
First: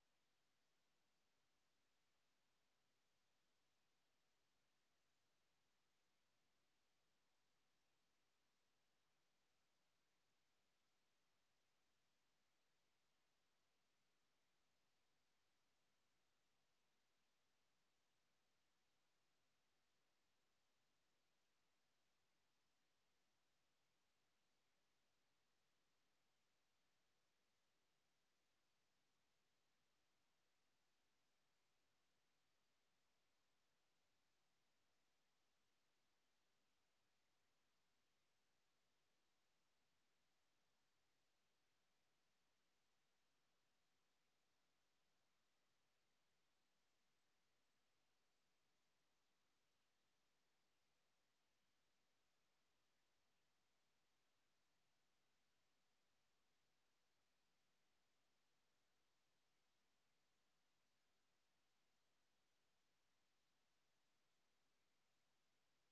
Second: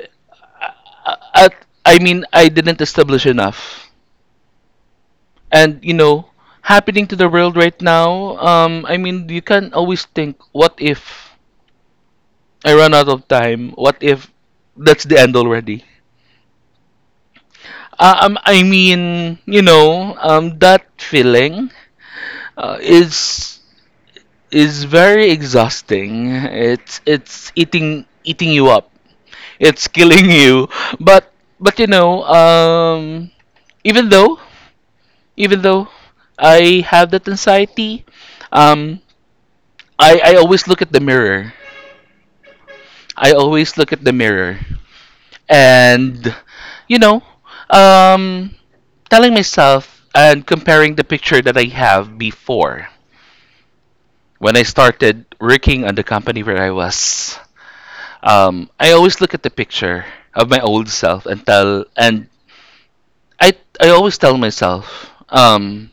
A: I mean, I didn't establish enough. And you know, happening to the world right now, I mean, you can always think, what if I run out of time, what if that's the end already. I mean, you know, that feeling uh, is is very exhausting. It's eating you up. It's [laughs] killing you. But you know, even though even though I have that anxiety, um, I always look at the mirror. I always look at the mirror, and you know, um, telling myself and comparing the picture that I have before when I started working on the company where I was. I always look at the picture of my old self and I, I always tell myself,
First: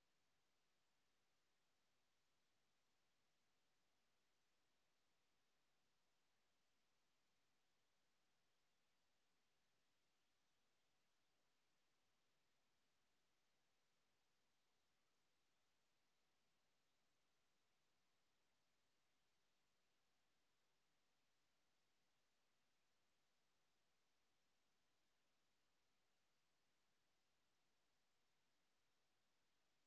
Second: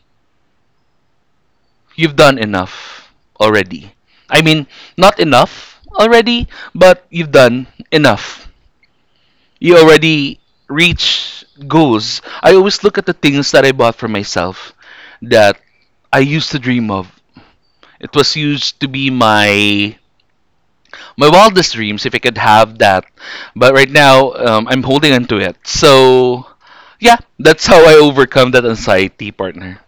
A: you've done enough already. I mean, not enough already, but you've done enough. You already reach goals. I always look at the things that I bought for myself that I used to dream of. It was used to be my wildest dreams if I could have that. But right now, I'm holding on to it. So, yeah, that's how I overcome that anxiety, partner.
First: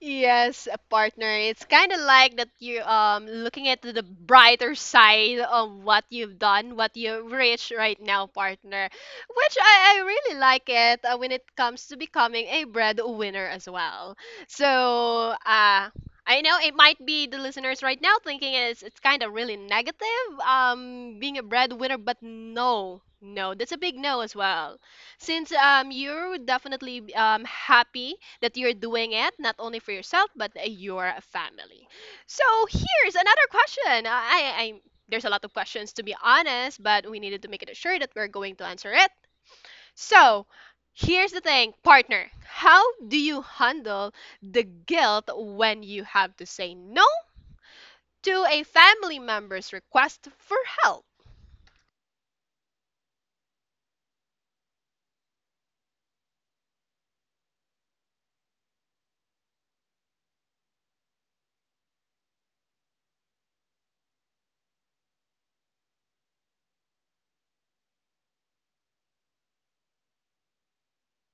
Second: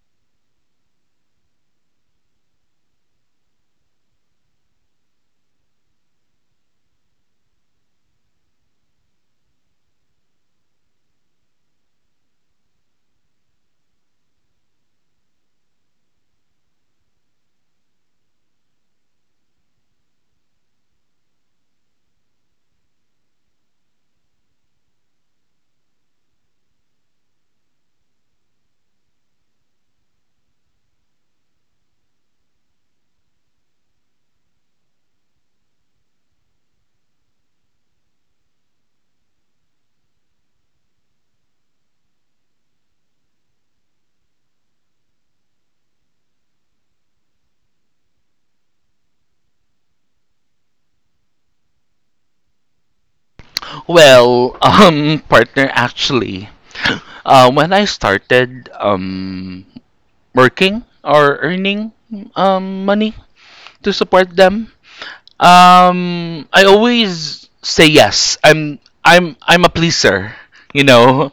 B: Yes, a partner. It's kind of like that you looking at the brighter side of what you've done, what you've reached right now, partner. Which I really like it when it comes to becoming a breadwinner as well. So, I know it might be the listeners right now thinking it's kind of really negative being a breadwinner, but no. No, that's a big no as well. Since you're definitely happy that you're doing it not only for yourself but your family. So here's another question. I there's a lot of questions to be honest, but we needed to make it sure that we're going to answer it. So here's the thing, partner. How do you handle the guilt when you have to say no to a family member's request for help?
A: Well, [laughs] partner, actually, when I started working or earning money to support them. I always say yes. I'm a pleaser. You know,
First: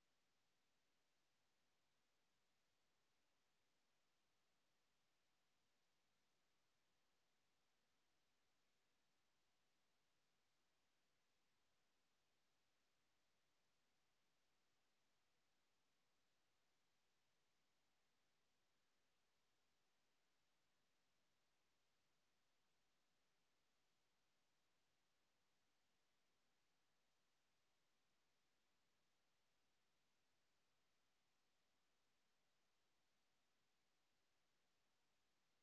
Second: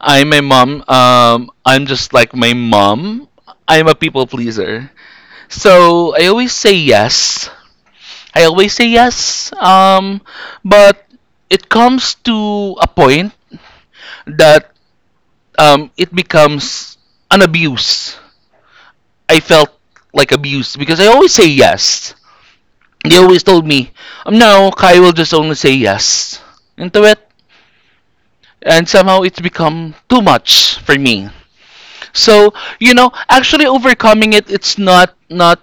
A: I'm my mom. I'm just like my mom. I'm a people pleaser. So I always say yes. I always say yes. But it comes to a point that it becomes an abuse. I felt like abuse because I always say yes. They always told me, now Kai will just only say yes into it. And somehow it's become too much for me. So, you know, actually overcoming it, it's not, not,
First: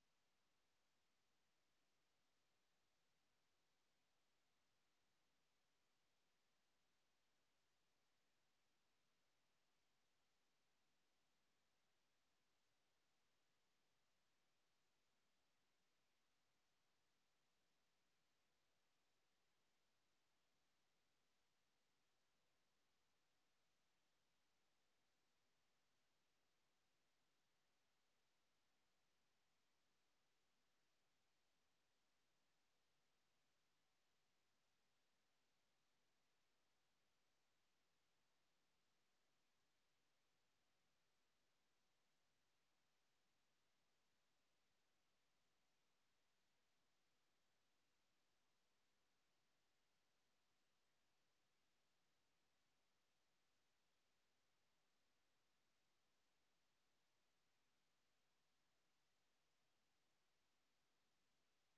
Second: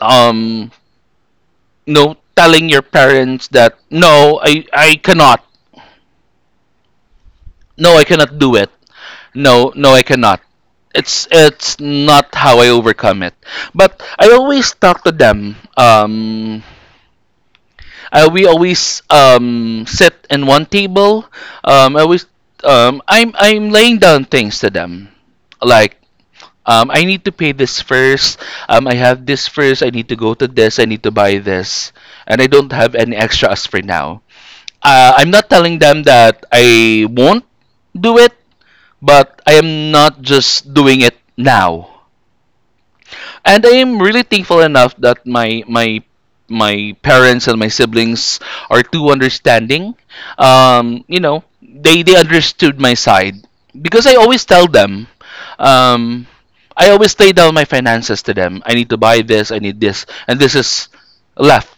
A: um, you know, telling your parents that, no, I cannot. No, I cannot do it. No, I cannot. It's not how I overcome it. But I always talk to them. We always sit in one table. I always I'm laying down things to them, like I need to pay this first. I have this first. I need to go to this. I need to buy this, and I don't have any extras for now. I'm not telling them that I won't do it, but I am not just doing it now and I am really thankful enough that my parents and my siblings are too understanding. You know, they understood my side because I always tell them. Um, I always lay down my finances to them. I need to buy this. I need this, and this is left,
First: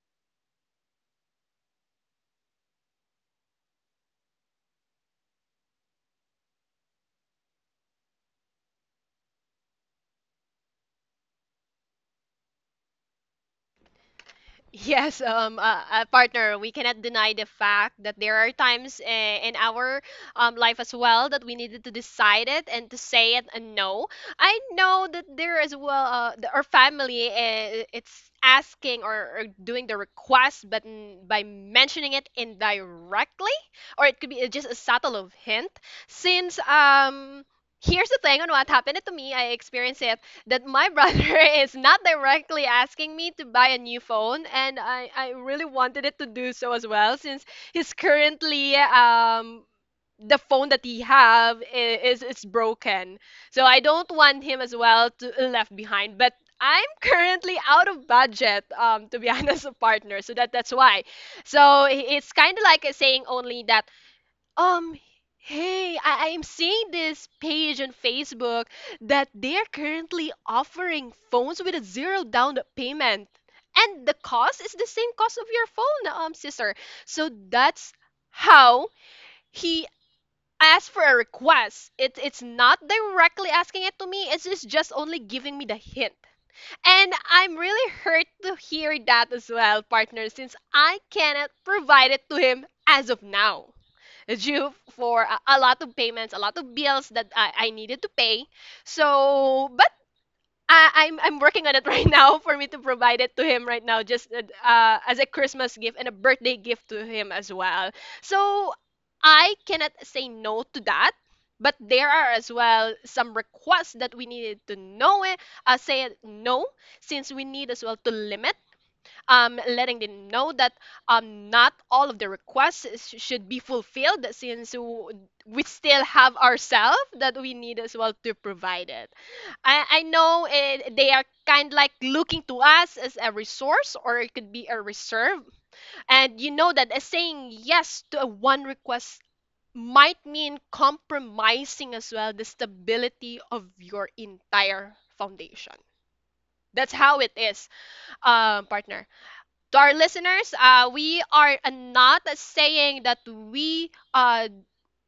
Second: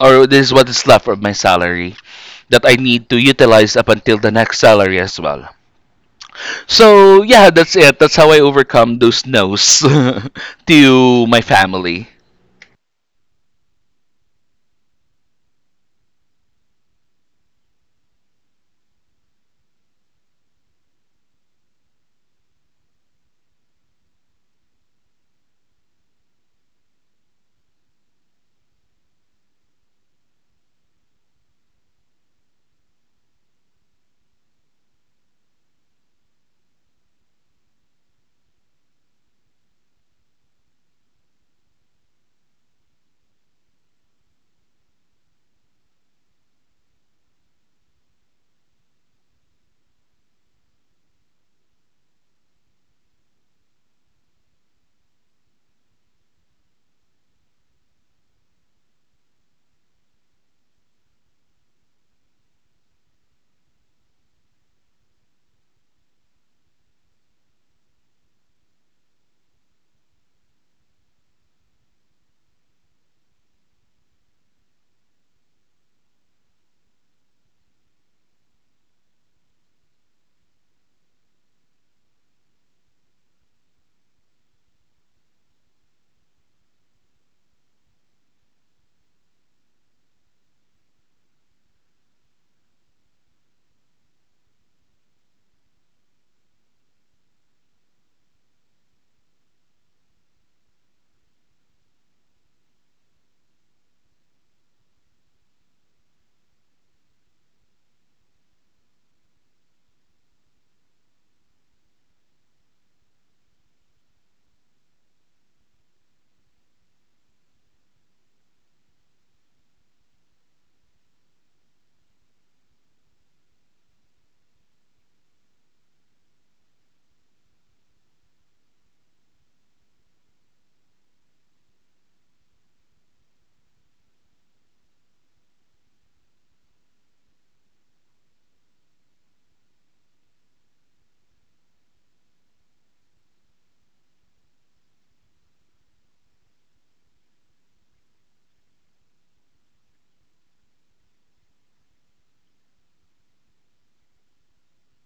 A: or this is what is left of my salary that I need to utilize up until the next salary as well. So yeah, that's it. That's how I overcome those no's [laughs] to my family.
B: Yes, partner, we cannot deny the fact that there are times in our life as well that we needed to decide it and to say it and no. I know that there as well, our family, it's asking or doing the request, but by mentioning it indirectly, or it could be just a subtle of hint. Since here's the thing on what happened to me, I experienced it that my brother [laughs] is not directly asking me to buy a new phone, and I really wanted it to do so as well, since he's currently the phone that he have is broken. So I don't want him as well to left behind. But I'm currently out of budget, to be [laughs] honest, a partner. So that that's why. So it's kind of like a saying only that, um, hey, I'm seeing this page on Facebook that they're currently offering phones with a zero down payment. And the cost is the same cost of your phone, sister. So that's how he asked for a request. It, it's not directly asking it to me, it's just only giving me the hint. And I'm really hurt to hear that as well, partner, since I cannot provide it to him as of now due for a lot of payments, a lot of bills that I needed to pay. But I'm working on it [laughs] right now for me to provide it to him right now, just as a Christmas gift and a birthday gift to him as well. So I cannot say no to that. But there are as well some requests that we needed to know it, say it no, since we need as well to limit letting them know that not all of the requests should be fulfilled since we still have ourselves that we need as well to provide it. I know it, they are kind like looking to us as a resource or it could be a reserve. And you know that saying yes to a one request might mean compromising as well the stability of your entire foundation. That's how it is, partner, to our listeners, we are not saying that we uh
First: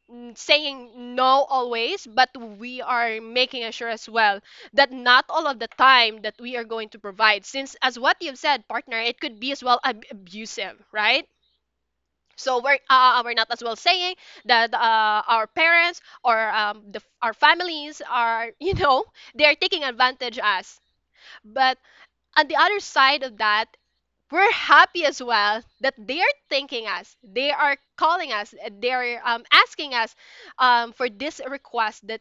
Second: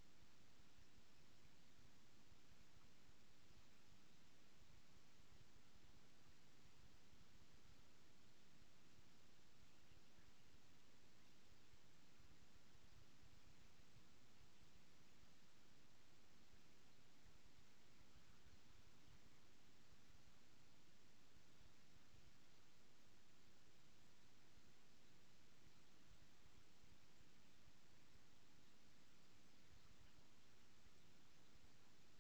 B: n- saying no always, but we are making sure as well that not all of the time that we are going to provide, since as what you've said, partner, it could be as well abusive, right? So we're we're not as well saying that our parents or the, our families are [laughs] they are taking advantage us, but on the other side of that we're happy as well that they are thanking us, they are calling us, they're asking us, for this request that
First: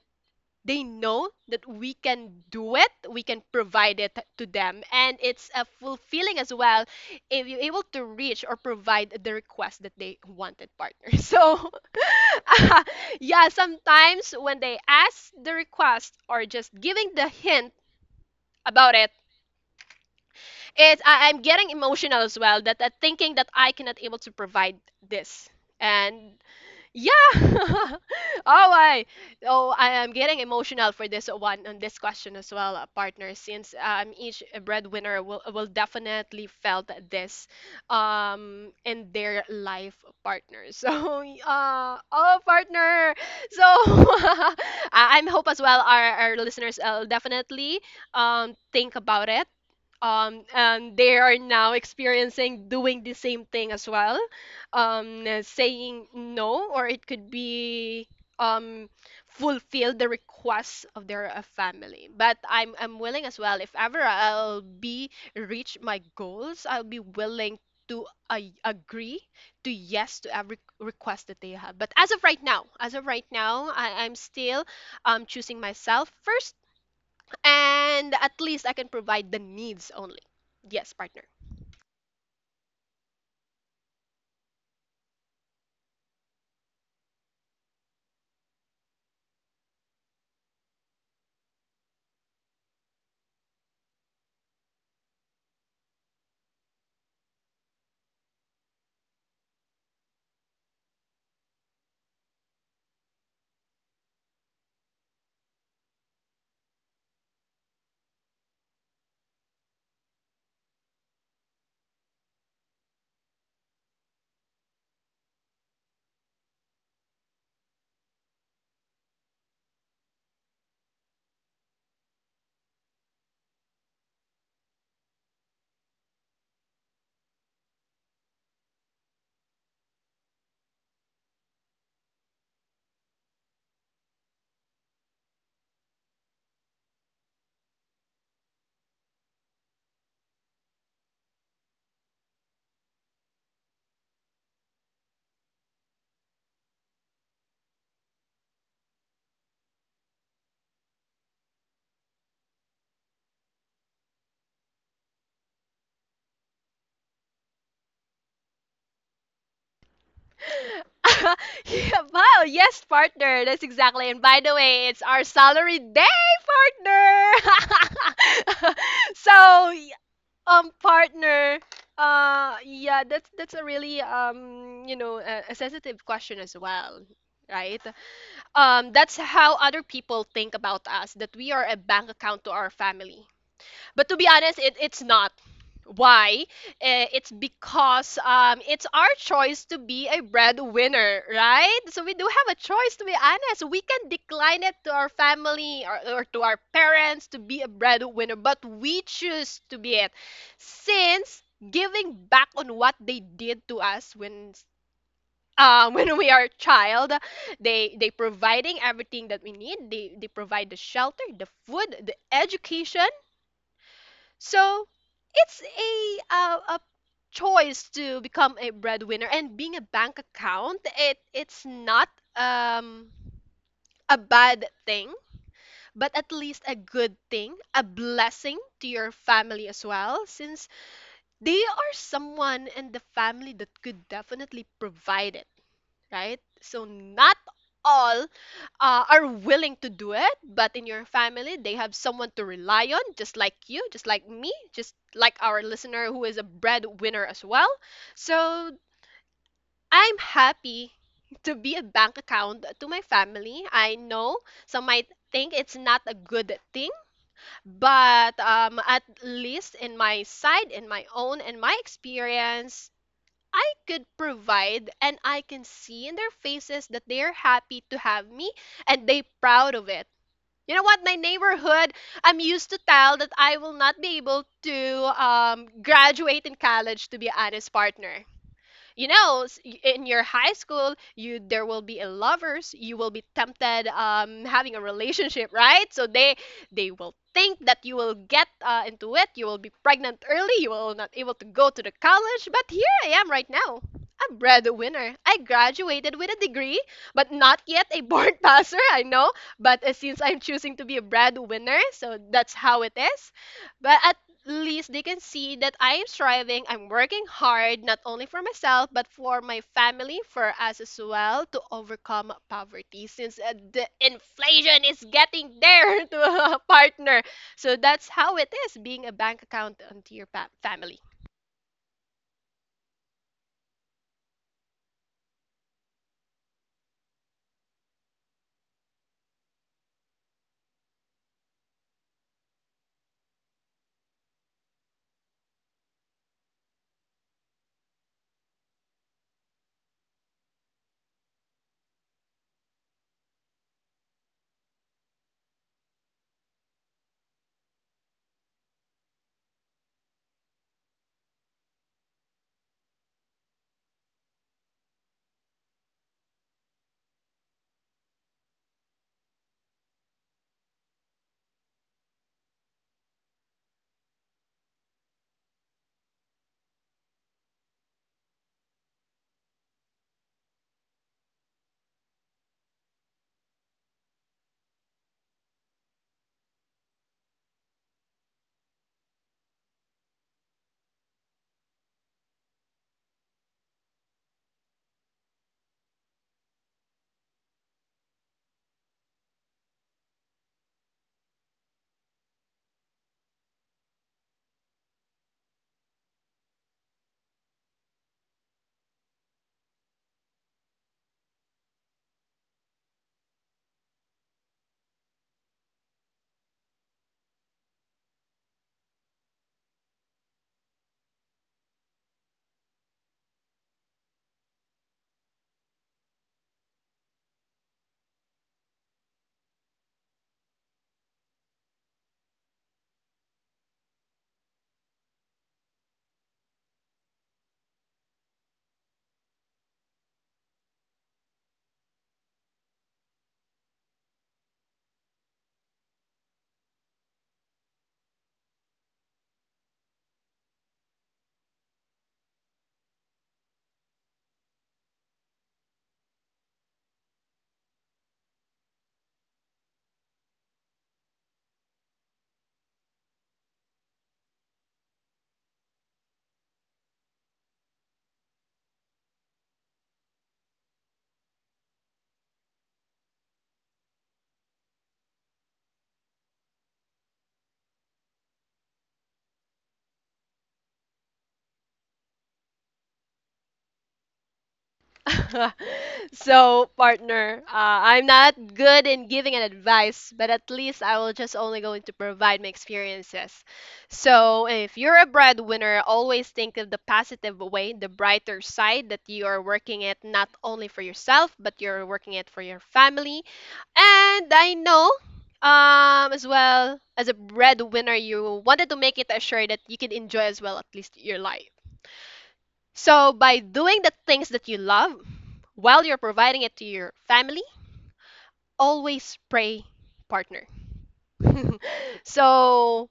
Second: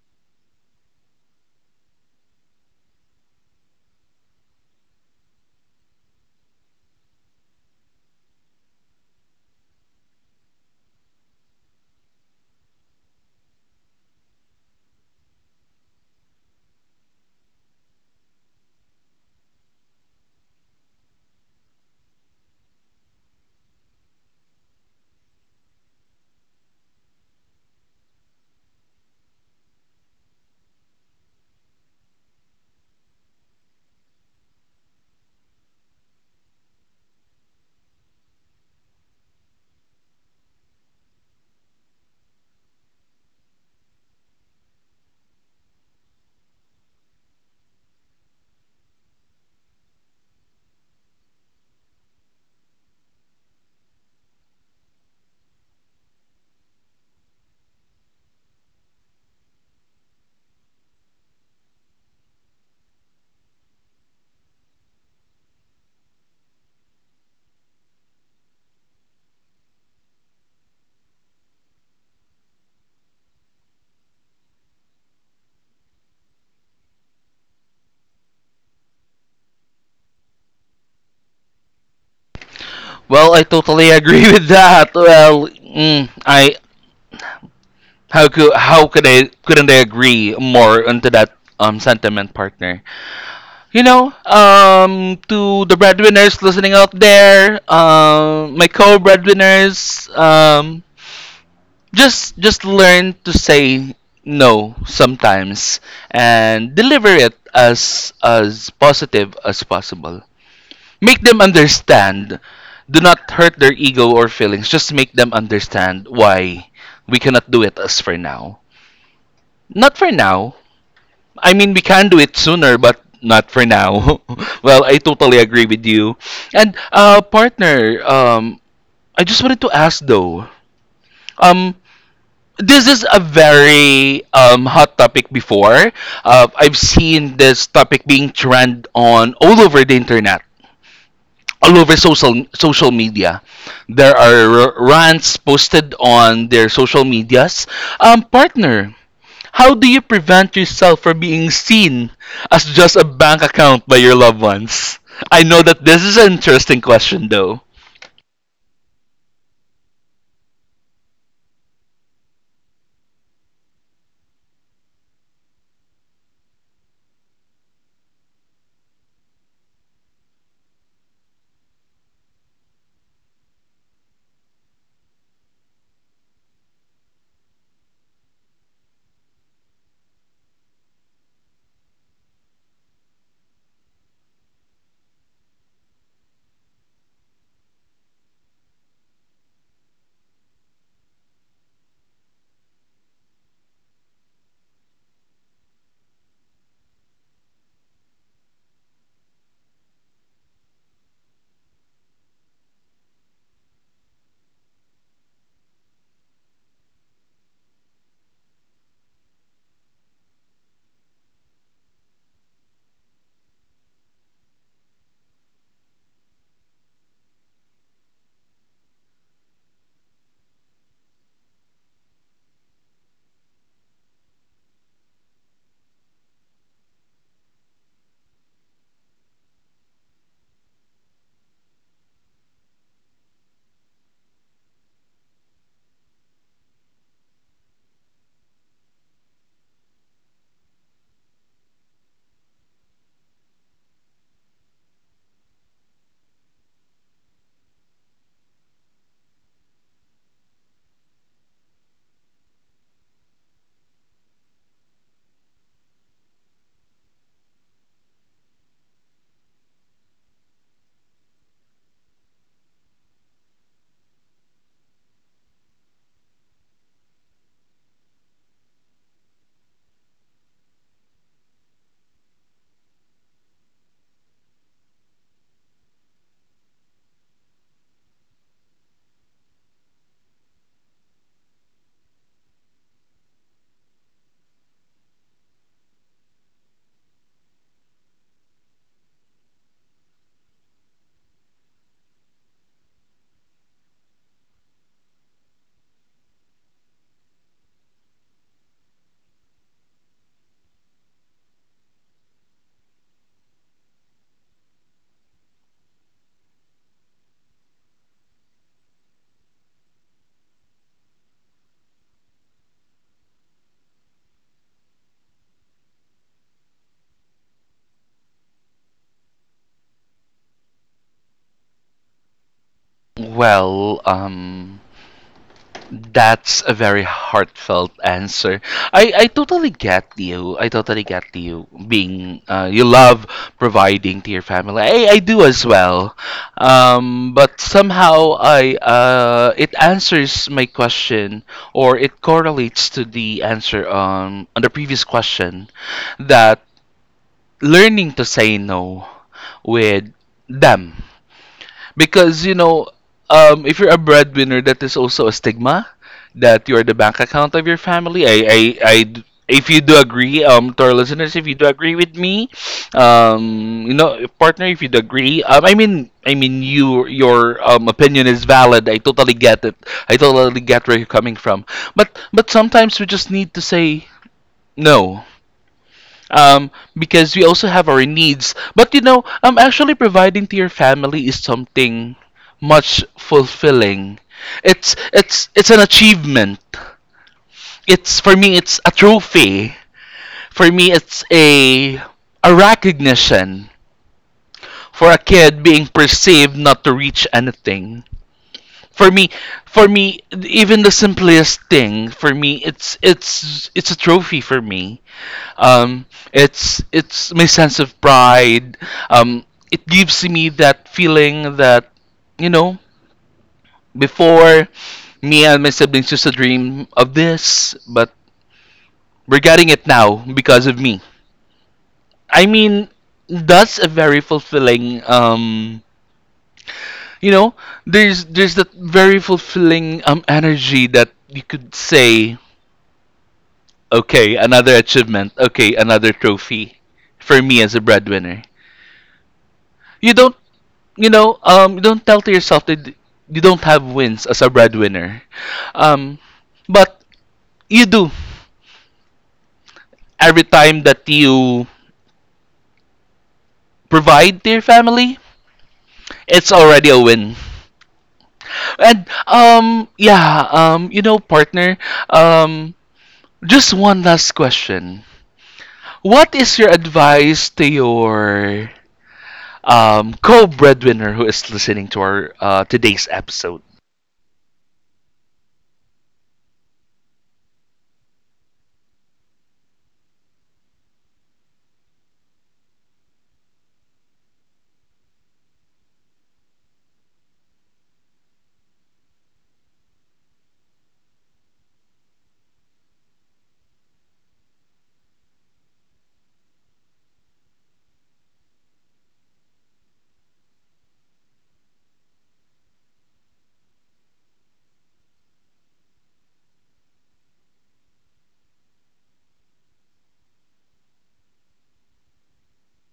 B: they know that we can do it, we can provide it to them, and it's a fulfilling as well if you're able to reach or provide the request that they wanted, partner. [laughs] So [laughs] yeah, sometimes when they ask the request or just giving the hint about it, it's, I'm getting emotional as well that, that thinking that I cannot able to provide this. And yeah, [laughs] I oh, I am getting emotional for this one on this question as well, partner. Since each breadwinner will definitely felt this in their life, partner. So [laughs] uh, oh, partner. So [laughs] I, I'm hope as well our listeners definitely think about it, and they are now experiencing doing the same thing as well, saying no, or it could be um, fulfill the requests of their family. But I'm willing as well. If ever I'll be reach my goals, I'll be willing to agree to yes to every request that they have. But as of right now, as of right now, I'm still choosing myself first and at least I can provide the needs only. Yes, partner.
A: Well, I totally agree [laughs] with that. Well, mm, I how could I couldn't I agree more onto that sentiment, partner? You know, to the breadwinners listening out there, my co-breadwinners, just learn to say no sometimes and deliver it as positive as possible. Make them understand. Do not hurt their ego or feelings. Just make them understand why we cannot do it as for now. Not for now. I mean, we can do it sooner, but not for now. [laughs] Well, I totally agree with you. And partner, I just wanted to ask though. Um, this is a very hot topic before. I've seen this topic being trend on all over the internet, all over social media. There are rants posted on their social medias. Partner, how do you prevent yourself from being seen as just a bank account by your loved ones? I know that this is an interesting question, though.
B: [laughs] Yeah, wow, yes, partner. That's exactly. And by the way, it's our salary day, partner. [laughs] So, partner, yeah, that's a really you know, a sensitive question as well, right? That's how other people think about us, that we are a bank account to our family. But to be honest, it, it's not. Why? It's because it's our choice to be a breadwinner, right? So we do have a choice, to be honest. We can decline it to our family, or to our parents, to be a breadwinner, but we choose to be it. Since giving back on what they did to us when [laughs] when we are a child, they providing everything that we need. They provide the shelter, the food, the education. So it's a choice to become a breadwinner and being a bank account. It's not um a bad thing, but at least a good thing, a blessing to your family as well, since they are someone in the family that could definitely provide it, right? So not all are willing to do it, but in your family, they have someone to rely on, just like you, just like me, just like our listener who is a breadwinner as well. So I'm happy to be a bank account to my family. I know some might think it's not a good thing, but at least in my side, in my own, in my experience, I could provide and I can see in their faces that they're happy to have me and they proud of it. You know what? My neighborhood, I'm used to tell that I will not be able to graduate in college, to be an honest, partner. You know, in your high school, you, there will be a lovers, you will be tempted having a relationship, right? So they will think that you will get into it, you will be pregnant early, you will not able to go to the college, but here I am right now, a breadwinner. I graduated with a degree, but not yet a board [laughs] passer, I know, but since I'm choosing to be a breadwinner, so that's how it is. But at least they can see that I'm striving, I'm working hard, not only for myself, but for my family, for us as well, to overcome poverty, since the inflation is getting there [laughs] to a partner. So that's how it is, being a bank account onto your family.
A: Well, that's a very heartfelt answer. I totally get you. I totally get you being you love providing to your family. I do as well. But somehow I it answers my question or it correlates to the answer on the previous question that learning to say no with them because, you know, if you're a breadwinner, that is also a stigma that you're the bank account of your family. If you do agree, to our listeners, if you do agree with me, you know, partner, if you do agree, I mean, your opinion is valid. I totally get it. I totally get where you're coming from. But sometimes we just need to say no um, because we also have our needs. But you know, actually providing to your family is something much fulfilling. It's an achievement. It's for me, it's a trophy. For me, it's a recognition for a kid being perceived not to reach anything. For me, for me, even the simplest thing for me, it's a trophy for me. Um, it's my sense of pride. Um, it gives me that feeling that you know before me and my siblings used to dream of this, but we're getting it now because of me. I mean, that's a very fulfilling. You know, there's that very fulfilling energy that you could say, okay, another achievement, okay, another trophy, for me as a breadwinner. You don't you know, don't tell to yourself that you don't have wins as a breadwinner. Um, but you do. Every time that you provide to your family, it's already a win. And yeah, you know, partner, um, just one last question. What is your advice to your co-breadwinner who is listening to our today's episode?
B: [laughs] So, partner, I'm not good in giving an advice, but at least I will just only going to provide my experiences. So, if you're a breadwinner, always think of the positive way, the brighter side, that you are working it not only for yourself, but you're working it for your family. And I know, as well as a breadwinner, you wanted to make it assured that you could enjoy as well at least your life. So, by doing the things that you love while you're providing it to your family, always pray, partner. So,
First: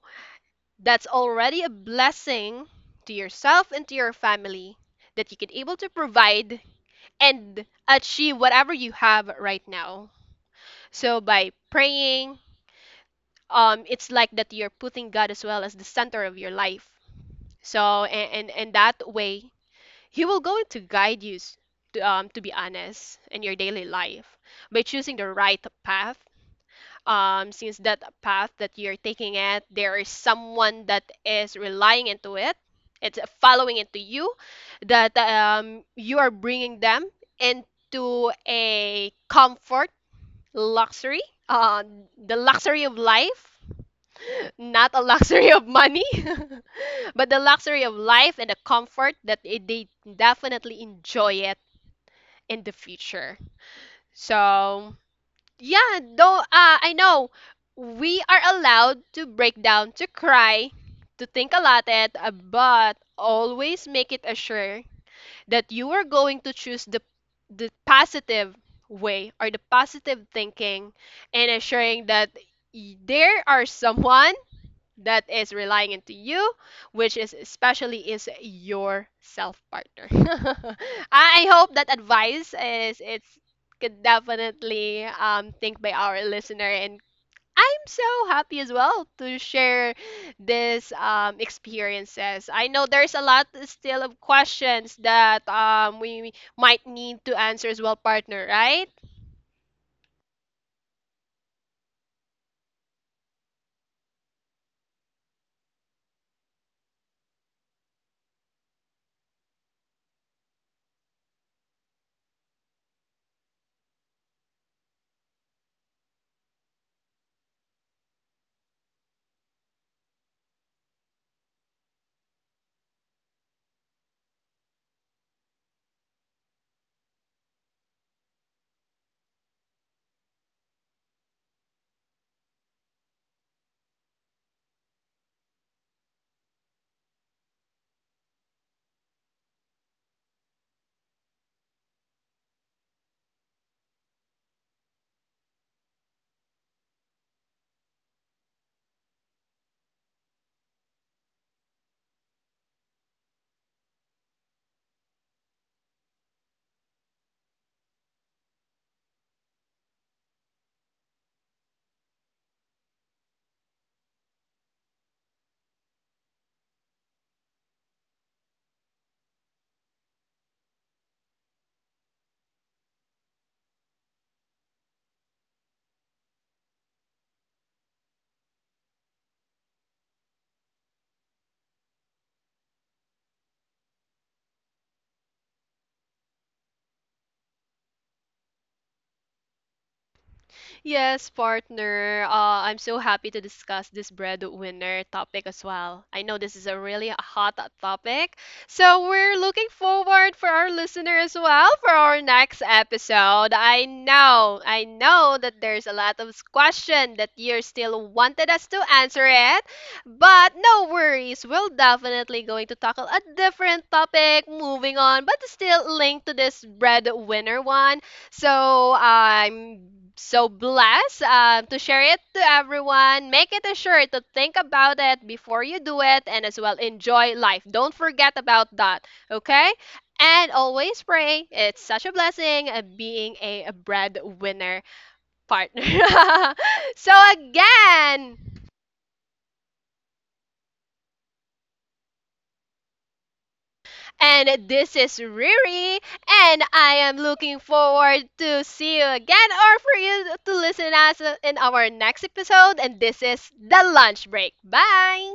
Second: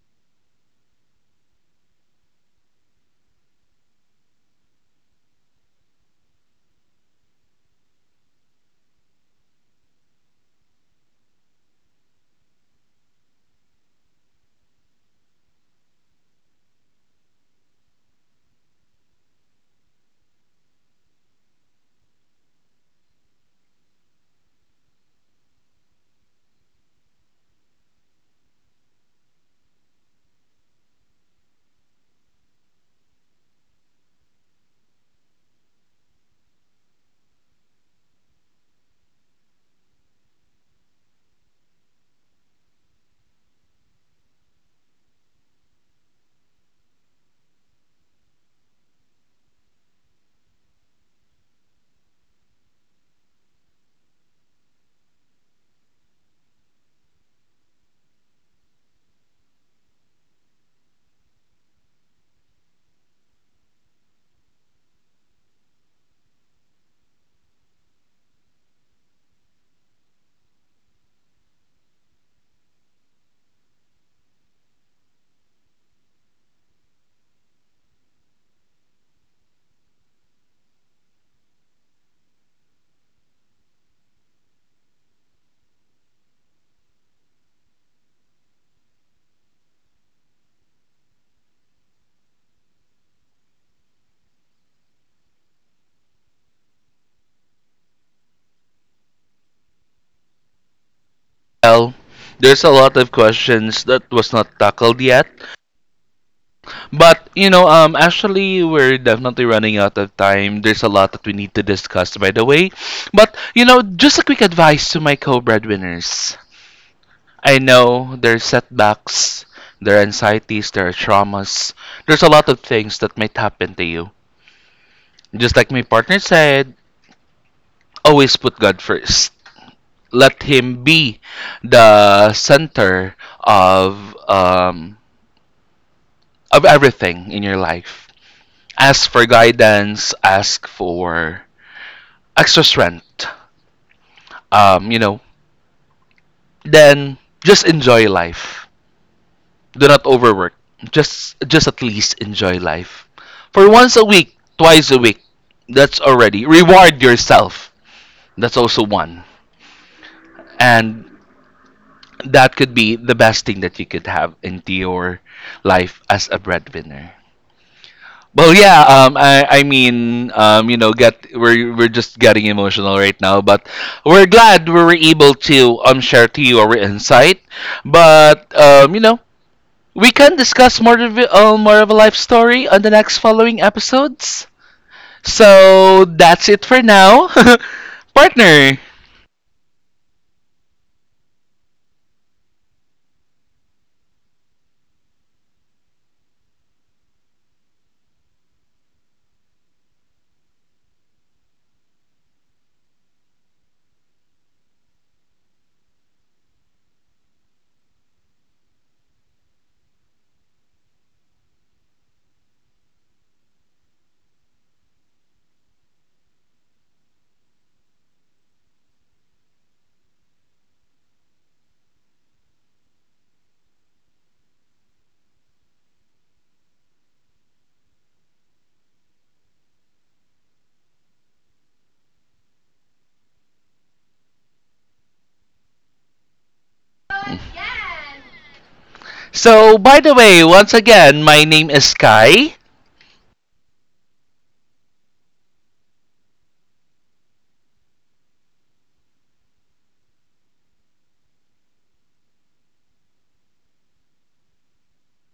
B: that's already a blessing to yourself and to your family, that you can able to provide and achieve whatever you have right now. So, by praying, it's like that you're putting God as well as the center of your life. So, and that way, He will go to guide you, to be honest, in your daily life by choosing the right path. Since that path that you're taking it, there is someone that is relying into it. It's following into you, that you are bringing them into a comfort, luxury, uh, the luxury of life, not a [laughs] luxury of money. [laughs] But the luxury of life and the comfort that it, they definitely enjoy it in the future. So, yeah, though I know we are allowed to break down, to cry, to think a lot at, but always make it assure that you are going to choose the positive way, or the positive thinking, and assuring that there are someone that is relying into you, which is especially is your self, partner. [laughs] I hope that advice is it's could definitely think by our listener, and I'm so happy as well to share this experiences. I know there's a lot still of questions that we might need to answer as well, partner, right?
A: Well, there's a lot of questions that was not tackled yet, but you know, actually, we're definitely running out of time. There's a lot that we need to discuss, by the way. But you know, just a quick advice to my co-breadwinners. I know there's setbacks, there are anxieties, there are traumas. There's a lot of things that might happen to you. Just like my partner said, always put God first. Let Him be the center of everything in your life. Ask for guidance. Ask for extra strength, you know, then just enjoy life. Do not overwork. Just at least enjoy life. For once a week, twice a week, that's already reward yourself. That's also one. And that could be the best thing that you could have into your life as a breadwinner. Well, yeah. I mean, you know, get we're just getting emotional right now, but we're glad we were able to share to you our insight. But you know, we can discuss more of a life story on the next following episodes. So that's it for now, [laughs] partner.
B: Yes, partner. I'm so happy to discuss this breadwinner topic as well. I know this is a really hot topic. So we're looking forward for our listener as well for our next episode. I know that there's a lot of question that you still wanted us to answer it. But no worries, we'll definitely going to tackle a different topic moving on, but still linked to this breadwinner one. So I'm so blessed, to share it to everyone. Make it a sure to think about it before you do it, and as well enjoy life. Don't forget about that, okay? And always pray. It's such a blessing, being a breadwinner, partner. [laughs] So again,
A: So by the way, once again, my name is Kai.
B: and this is Riri, and I am looking forward to see you again, or for you to listen us in our next episode. And this is The Lunch Break. Bye!